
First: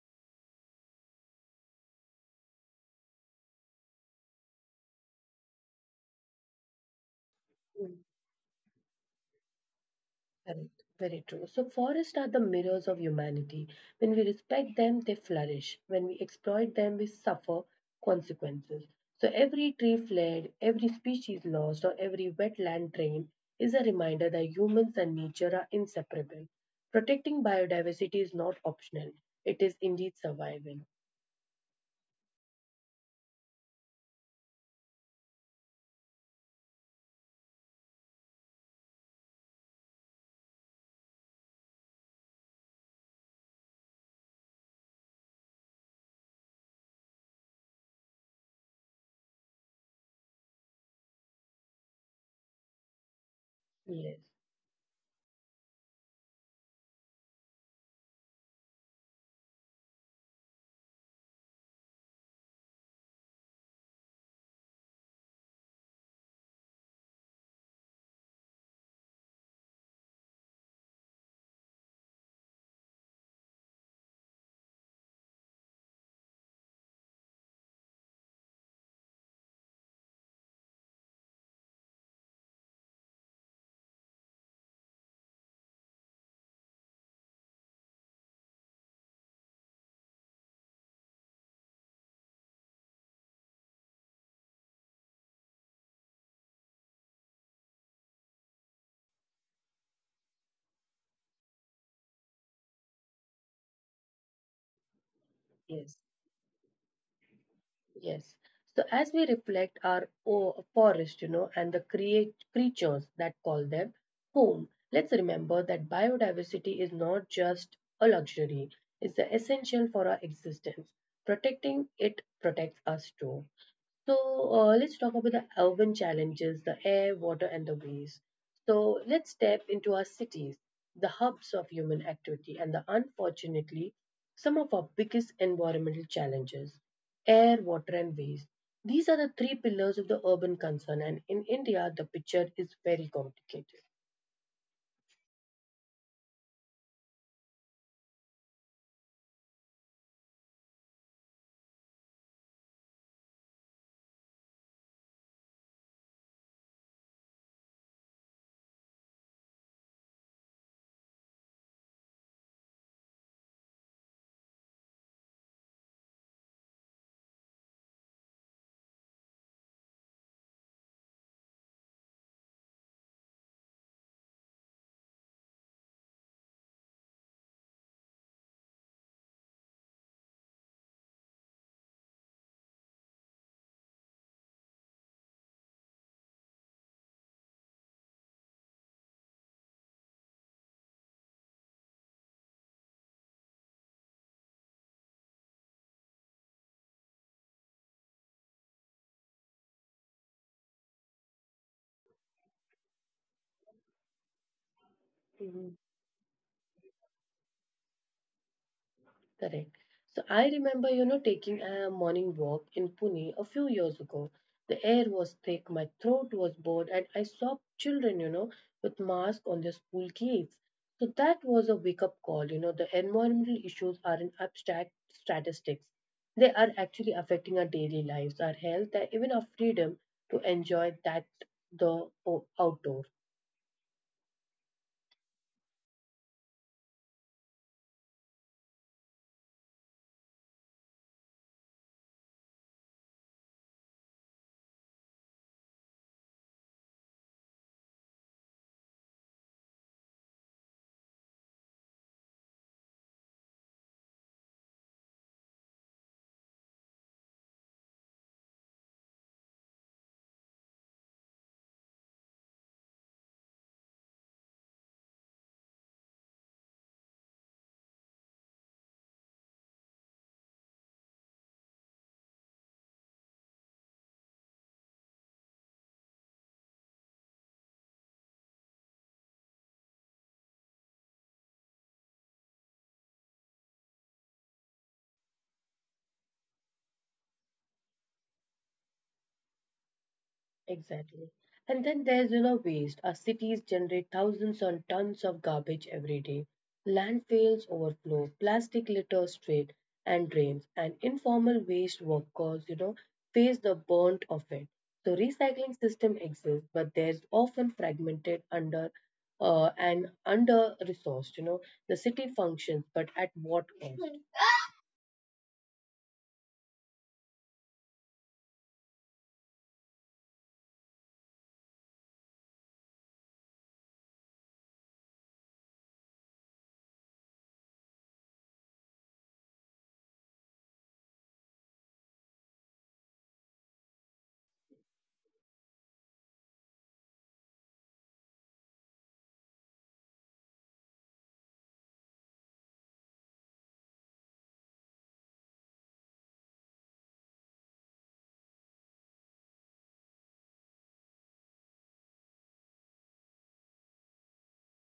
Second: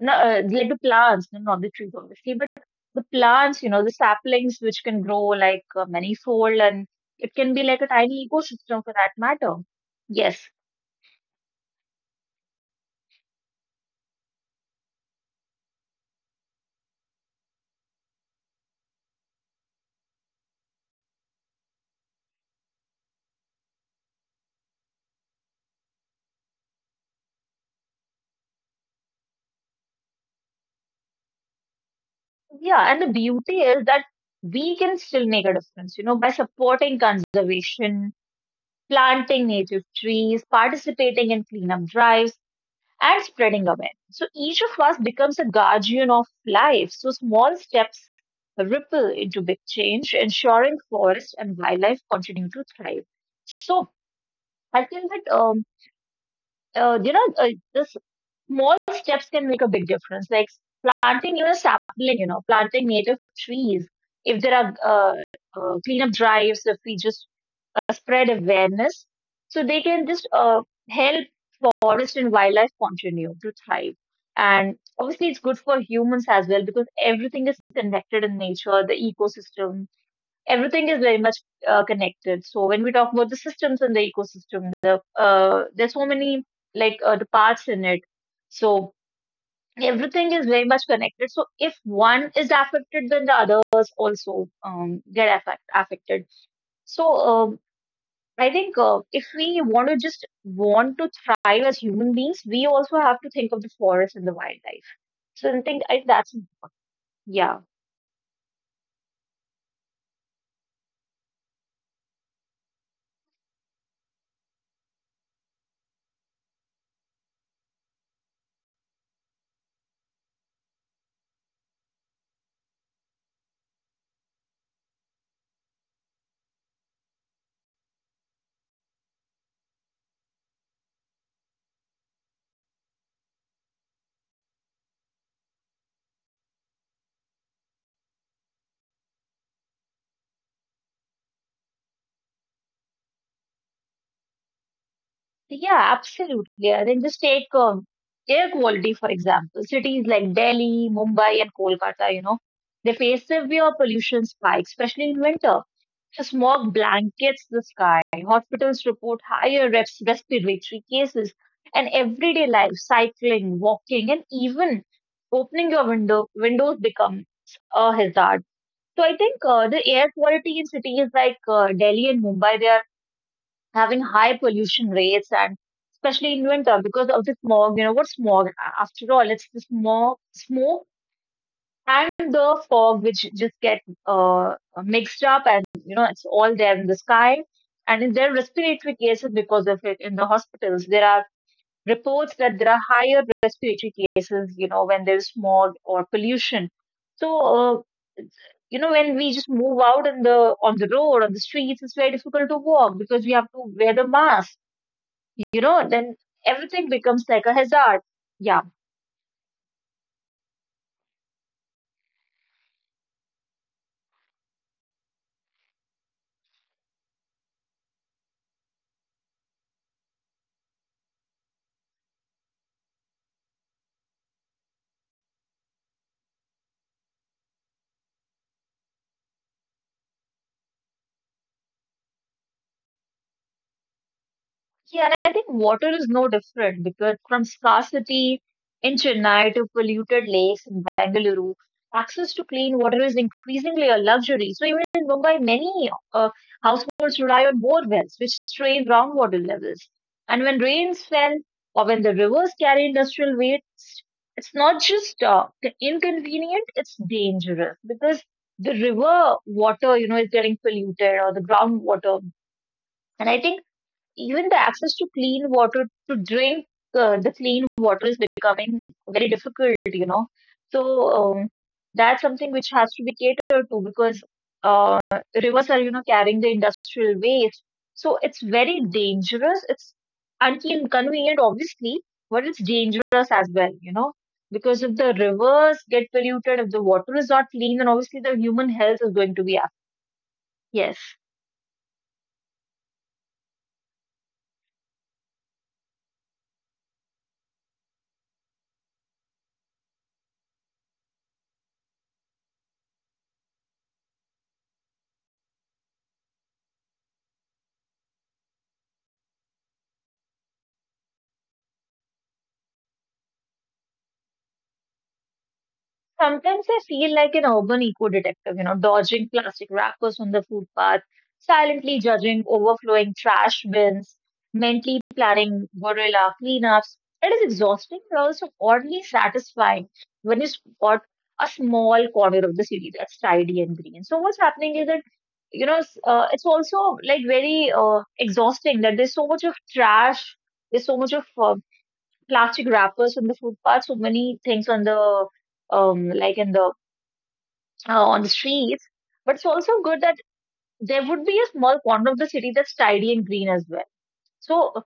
no, like the plants, no, not the trees, obviously, but the plants, you know, the saplings which can grow like manifold and it can be like a tiny ecosystem for that matter. Yes. Correct. Very true. So, forests are the mirrors of humanity. When we respect them, they flourish. When we exploit them, we suffer consequences. So, every tree flared, every species lost, or every wetland drained is a reminder that humans and nature are inseparable. Protecting biodiversity is not optional, it is indeed survival. Yeah. And the beauty is that we can still make a difference, you know, by supporting conservation, planting native trees, participating in cleanup drives, and spreading awareness. So each of us becomes a guardian of life. So small steps ripple into big change, ensuring forest and wildlife continue to thrive. So Yes, I think that uh, you know uh, this small steps can make a big difference. Like planting, you know, sapling, you know, planting native trees. If there are cleanup drives, if we just spread awareness, so they can just help forest and wildlife continue to thrive. And obviously, it's good for humans as well because everything is connected in nature, the ecosystem, everything is very much connected. So when we talk about the systems and the ecosystem, there's so many like the parts in it. So everything is very much connected. So if one is affected, then the others also get affected. So um, I think if we want to just want to thrive as human beings, we also have to think of the forest and the wildlife. So I think yes. I, that's yeah. Yes. So as we reflect our forest, you know, and the create creatures that call them home, let's remember that biodiversity is not just a luxury; it's the essential for our existence. Protecting it protects us too. So let's talk about the urban challenges, the air, water, and the waste. So let's step into our cities, the hubs of human activity, and the unfortunately, some of our biggest environmental challenges air, water, and waste. These are the three pillars of the urban concern, and in India, the picture is very complicated. Yeah, absolutely. And then just take air quality, for example. Cities like Delhi, Mumbai, and Kolkata, you know, they face severe pollution spikes, especially in winter. The smog blankets the sky. Hospitals report higher respiratory cases. And everyday life, cycling, walking, and even opening your window windows becomes a hazard. So I think the air quality in cities like Delhi and Mumbai, they are having high pollution rates, and especially in winter because of the smog. You know what smog? After all, it's the smog, smoke and the fog, which just get uh, mixed up, and you know, it's all there in the sky. And in their respiratory cases, because of it, in the hospitals there are reports that there are higher respiratory cases, you know, when there's smog or pollution. So you know, when we just move out in the on the road, on the streets, it's very difficult to walk because we have to wear the mask, you know, then everything becomes like a hazard. Yeah. Correct. So I remember, you know, taking a morning walk in Pune a few years ago. The air was thick, my throat was bored, and I saw children, you know, with masks on their school gates. So that was a wake up call. You know, the environmental issues are not abstract statistics. They are actually affecting our daily lives, our health, and even our freedom to enjoy that the outdoor. Yeah, and I think water is no different, because from scarcity in Chennai to polluted lakes in Bengaluru, access to clean water is increasingly a luxury. So even in Mumbai, many households rely on bore wells, which strain groundwater levels. And when rains fell or when the rivers carry industrial waste, it's not just inconvenient, it's dangerous, because the river water, you know, is getting polluted, or the groundwater. And I think even the access to clean water to drink, the clean water is becoming very difficult, you know. So um, that's something which has to be catered to, because uh, rivers are, you know, carrying the industrial waste. So it's very dangerous, it's inconvenient, obviously, but it's dangerous as well, you know, because if the rivers get polluted, if the water is not clean, then obviously the human health is going to be up. Yes. Exactly. And then there's, you know, waste. Our cities generate thousands on tons of garbage every day. Landfills overflow, plastic litter straight and drains, and informal waste workers, you know, face the burnt of it. So recycling system exists, but there's often fragmented under resourced, you know. The city functions, but at what cost? Sometimes I feel like an urban eco detective, you know, dodging plastic wrappers on the footpath, silently judging overflowing trash bins, mentally planning guerrilla cleanups. It is exhausting, but also oddly satisfying when you spot a small corner of the city that's tidy and green. So what's happening is that, you know, it's also like very exhausting that there's so much of trash, there's so much of plastic wrappers on the footpath, so many things on the like in the on the streets. But it's also good that there would be a small corner of the city that's tidy and green as well. So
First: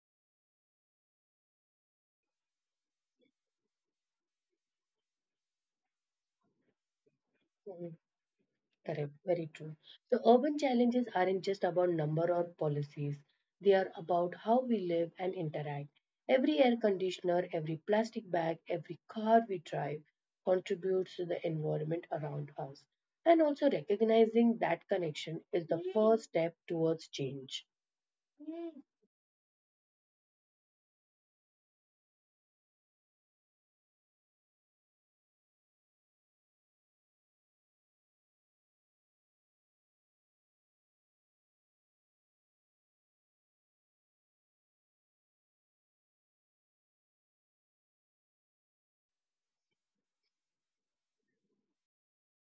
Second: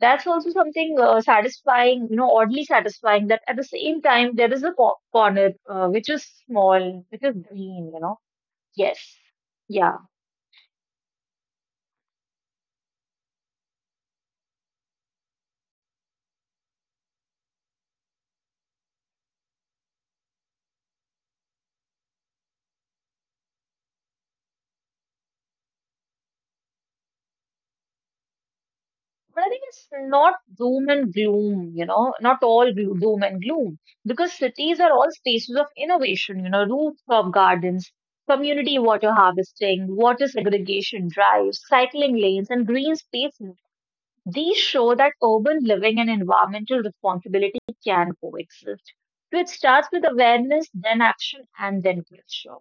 that's also something satisfying, you know, oddly satisfying that at the same time there is a co corner which is small, which is green, you know. Yes. Correct, very true. Yeah. So urban challenges aren't just about number or policies. They are about how we live and interact. Every air conditioner, every plastic bag, every car we drive contributes to the environment around us. And also recognizing that connection is the first step towards change. But I think it's not doom and gloom, you know, not all doom and gloom, because cities are all spaces of innovation, you know, rooftop gardens, community water harvesting, water segregation drives, cycling lanes, and green spaces. These show that urban living and environmental responsibility can coexist. So it starts with awareness, then action, and then culture.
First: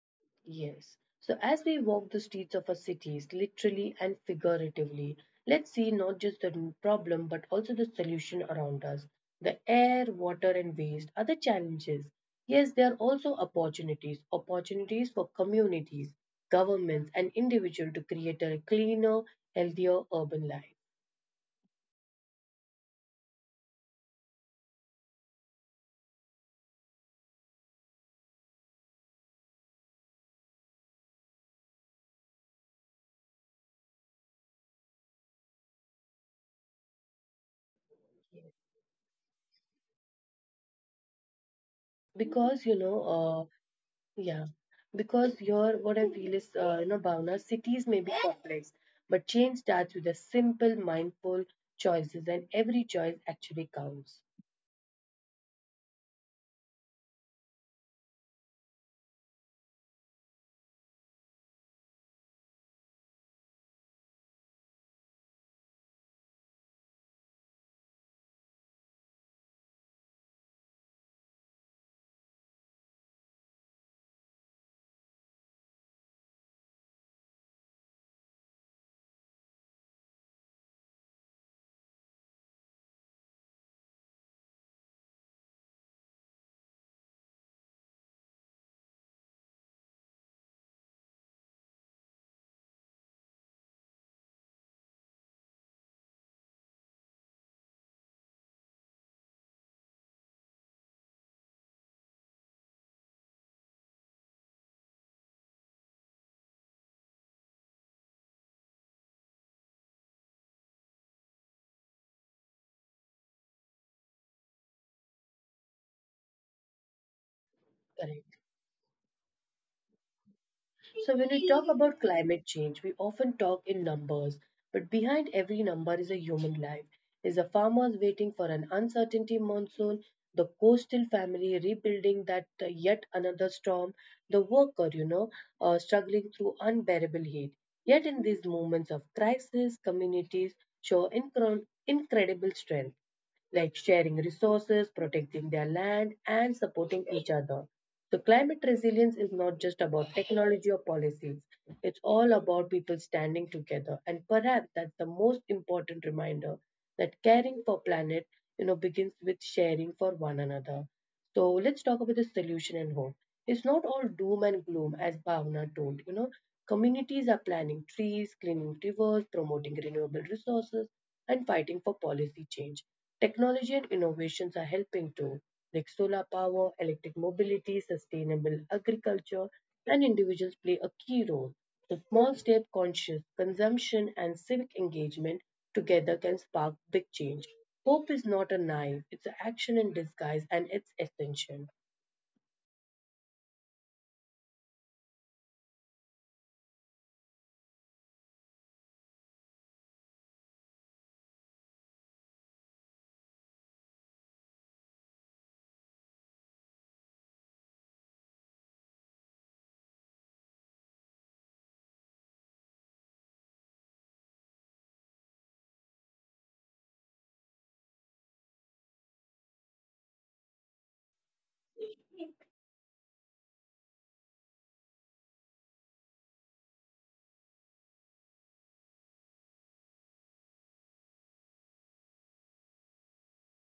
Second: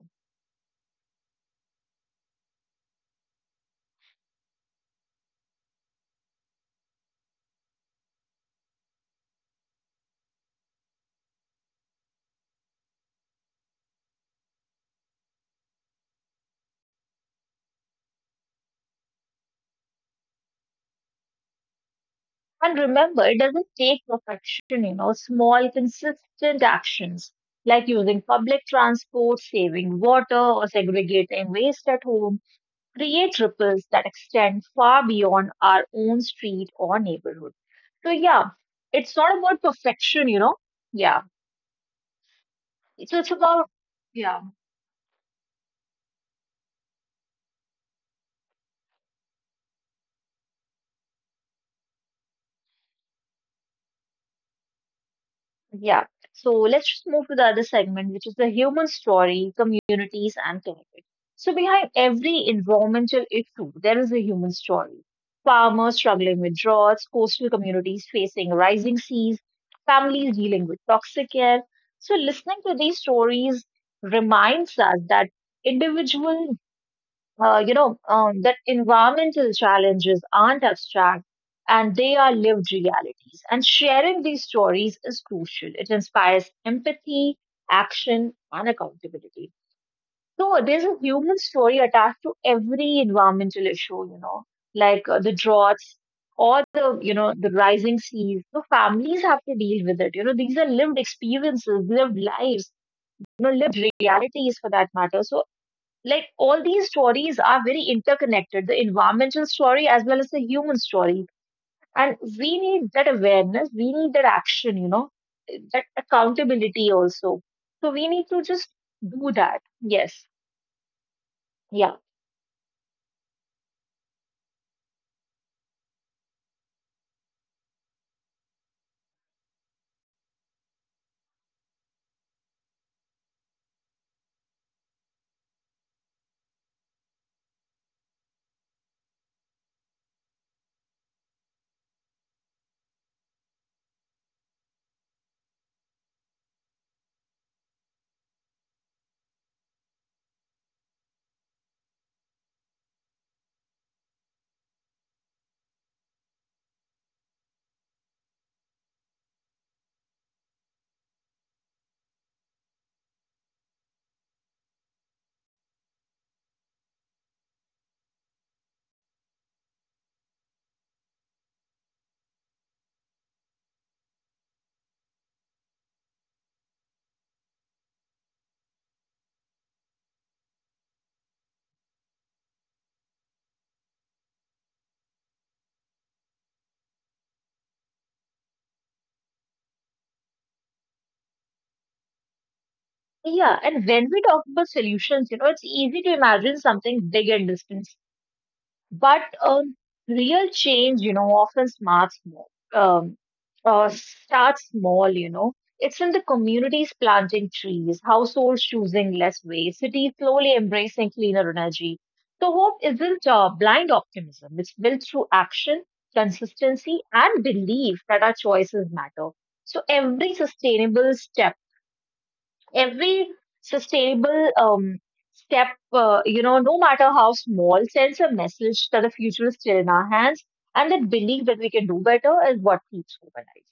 Yes. So, as we walk the streets of our cities, literally and figuratively, let's see not just the root problem but also the solution around us. The air, water, and waste are the challenges. Yes, they are also opportunities for communities, governments, and individuals to create a cleaner, healthier urban life. And remember, it doesn't take perfection, you know, small, consistent actions like using public transport, saving water, or segregating waste at home create ripples that extend far beyond our own street or neighborhood. So, yeah, it's not about perfection, you know. Yeah. Because, you know, So, it's uh, about, yeah. Yeah, because your what I feel is, you know, Bhavna, cities may be complex, but change starts with the simple, mindful choices, and every choice actually counts. Yeah. So let's just move to the other segment, which is the human story, communities, and climate. So behind every environmental issue, there is a human story. Farmers struggling with droughts, coastal communities facing rising seas, families dealing with toxic air. So listening to these stories reminds us that individual that environmental challenges aren't abstract, and they are lived realities. And sharing these stories is crucial. It inspires empathy, action, and accountability. So there's a human story attached to every environmental issue, you know, like the droughts, or the, you know, the rising seas. So families have to deal with it. You know, these are lived experiences, lived lives, you know, lived realities for that matter. So like all these stories are very interconnected, the environmental story as well as the human story, and we need that awareness, we need that action, you know, that accountability also. So we need to Correct. just do that. Yes. So, when we talk Yeah. about climate change, we often talk in numbers, but behind every number is a human life, is a farmer's waiting for an uncertainty monsoon, the coastal family rebuilding that yet another storm, the worker, you know, struggling through unbearable heat. Yet in these moments of crisis, communities show incredible strength like sharing resources, protecting their land, and supporting each other. So, climate resilience is not just about technology or policies, it's all about people standing together. And perhaps that's the most important reminder that caring for planet, you know, begins with sharing for one another. So let's talk about the solution and hope. It's not all doom and gloom, as Bhavna told, you know. Communities are planting trees, cleaning rivers, promoting renewable resources, and fighting for policy change. Technology and innovations are helping too, like solar power, electric mobility, sustainable agriculture, and individuals play a key role. The small step conscious consumption and civic engagement together can spark big change. Hope is not a knife, it's an action in disguise and it's essential. Yeah, and when we talk about solutions, you know, it's easy to imagine something big and distant. But real change, you know, often um, starts small, you know. It's in the communities planting trees, households choosing less waste, cities slowly embracing cleaner energy. So hope isn't blind optimism. It's built through action, consistency, and belief that our choices matter. So every sustainable step, every sustainable um, step, you know, no matter how small, sends a message that the future is still in our hands, and that belief that we can do better is what keeps hope alive.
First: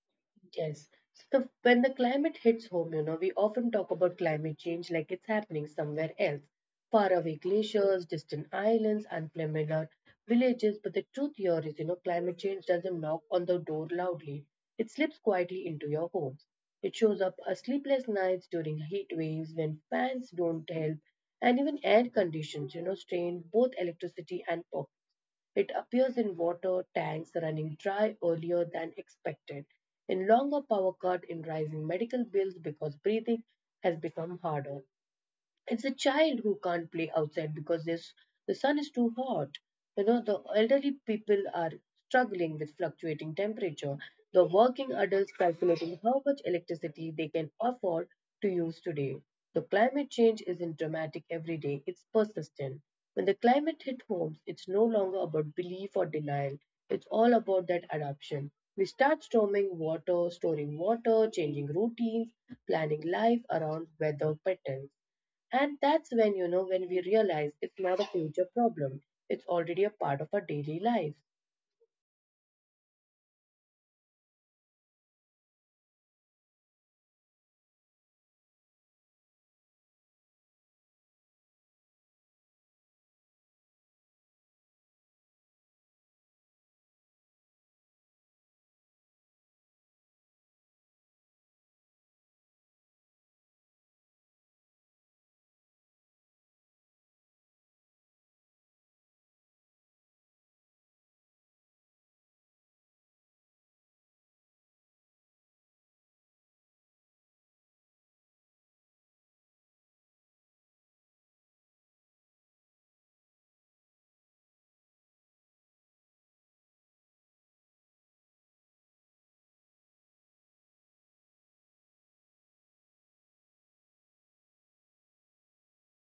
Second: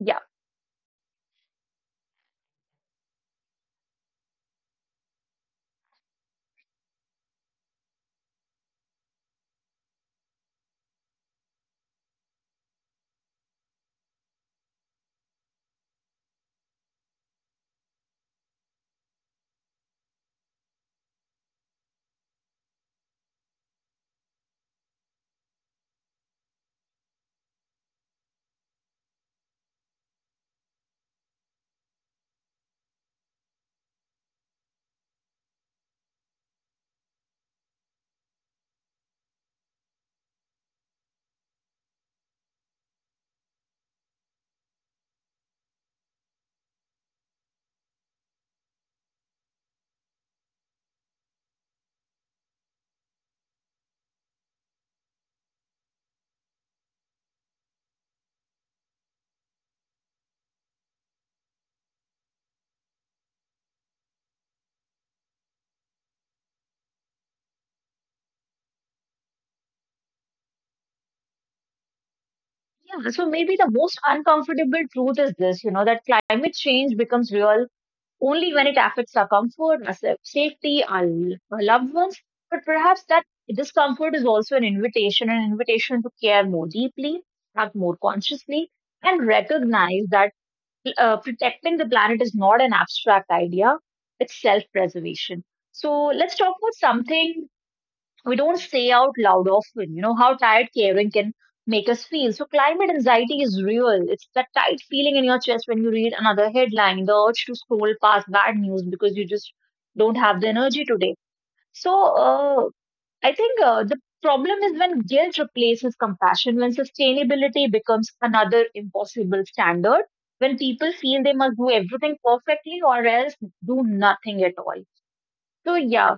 Yeah. Yes. So when the climate hits home, you know, we often talk about climate change like it's happening somewhere else. Faraway glaciers, distant islands, unfamiliar villages. But the truth here is, you know, climate change doesn't knock on the door loudly. It slips quietly into your homes. It shows up as sleepless nights during heat waves when fans don't help, and even air conditions, you know, strain both electricity and power. It appears in water tanks running dry earlier than expected, in longer power cut, in rising medical bills because breathing has become harder. It's a child who can't play outside because this, the sun is too hot. You know, the elderly people are struggling with fluctuating temperature. The working adults calculating how much electricity they can afford to use today. The climate change isn't dramatic every day, it's persistent. When the climate hit homes, it's no longer about belief or denial. It's all about that adaptation. We start storing water, changing routines, planning life around weather patterns. And that's when, you know, when we realize it's not a future problem, it's already a part of our daily life. Yeah. So maybe the most uncomfortable truth is this, you know, that climate change becomes real only when it affects our comfort, our safety, our loved ones. But perhaps that discomfort is also an invitation to care more deeply, act more consciously, and recognize that protecting the planet is not an abstract idea, it's self preservation. So let's talk about something we don't say out loud often, you know, how tired caring can make us feel. So climate anxiety is real. It's that tight feeling in your chest when you read another headline, the urge to scroll past bad news because you just don't have the energy today. So I think the problem is when guilt replaces compassion, when sustainability becomes another impossible standard, when people feel they must do everything perfectly or else do nothing at all. So, yeah,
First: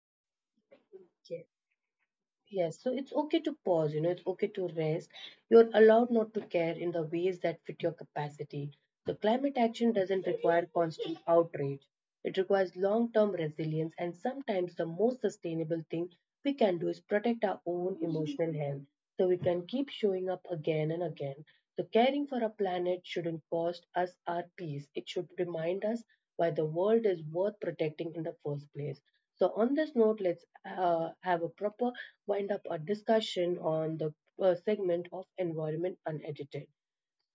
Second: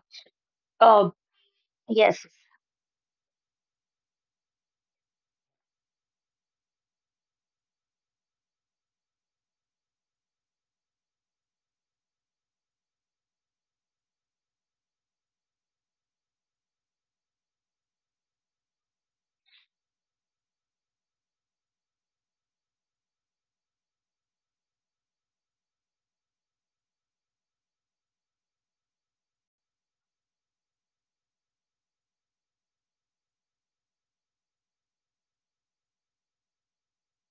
uh, Yes. yes, Yes, so it's okay to pause, you know, it's okay to rest. You're allowed not to care in the ways that fit your capacity. So, climate action doesn't require constant outrage, it requires long term resilience. And sometimes the most sustainable thing we can do is protect our own emotional health so we can keep showing up again and again. So, caring for our planet shouldn't cost us our peace, it should remind us why the world is worth protecting in the first place. So, on this note, let's have a proper wind up our discussion on the segment of Environment Unedited.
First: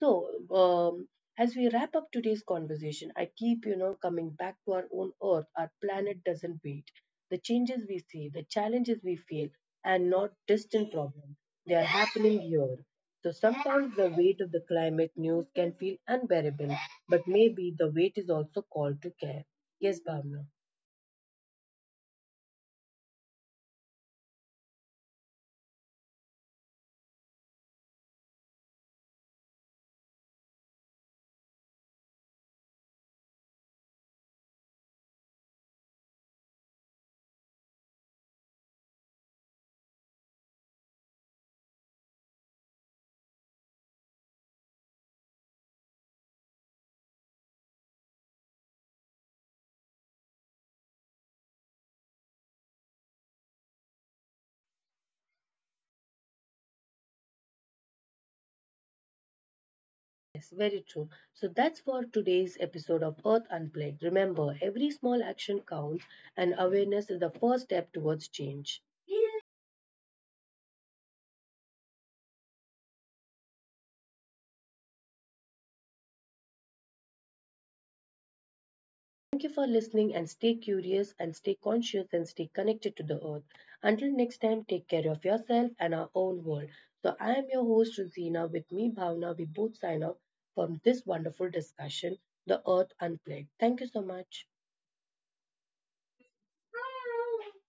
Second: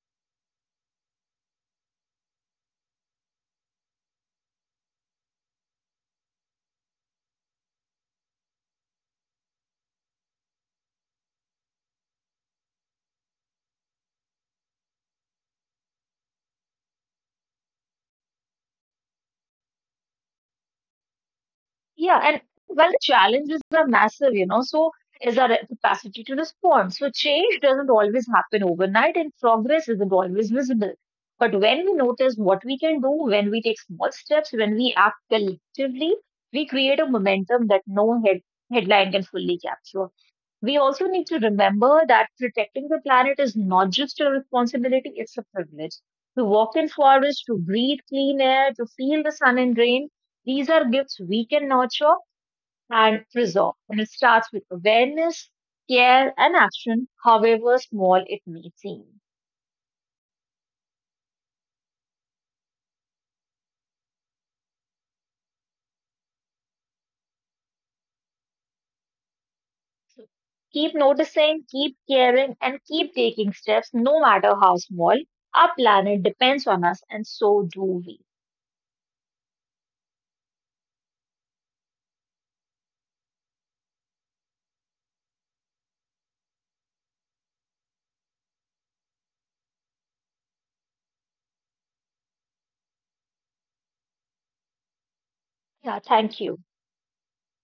So, um, as we wrap up today's conversation, I keep, you know, coming back to our own Earth. Our planet doesn't wait. The changes we see, the challenges we feel, and not distant problems, they are happening here. So sometimes the weight of the climate news can feel unbearable, but maybe the weight is also called to care. Yes, Bhavna. Yeah, and well, the challenges are massive, you know, so is our capacity to respond. So change doesn't always happen overnight, and progress isn't always visible. But when we notice what we can do, when we take small steps, when we act collectively, we create a momentum that no headline can fully capture. We also need to remember that protecting the planet is not just a responsibility, it's a privilege. To walk in forests, to breathe clean air, to feel the sun and rain, these are gifts we can nurture and preserve. And it starts with awareness, care, and action, however small it may seem. Yes, very true. So that's for today's episode of Earth Unplugged. Remember, every small action counts, and awareness is the first step towards change. Keep noticing, keep caring, and keep taking steps, no matter how small. Our planet depends on us, and so do we. Thank you for listening and stay curious and stay conscious and stay connected to the earth. Until next time, take care of yourself and our own world. So, I am your host, Rosina. With me, Bhavna. We both sign off from this wonderful discussion, The Earth Unplugged. Thank you so much. Yeah, thank you.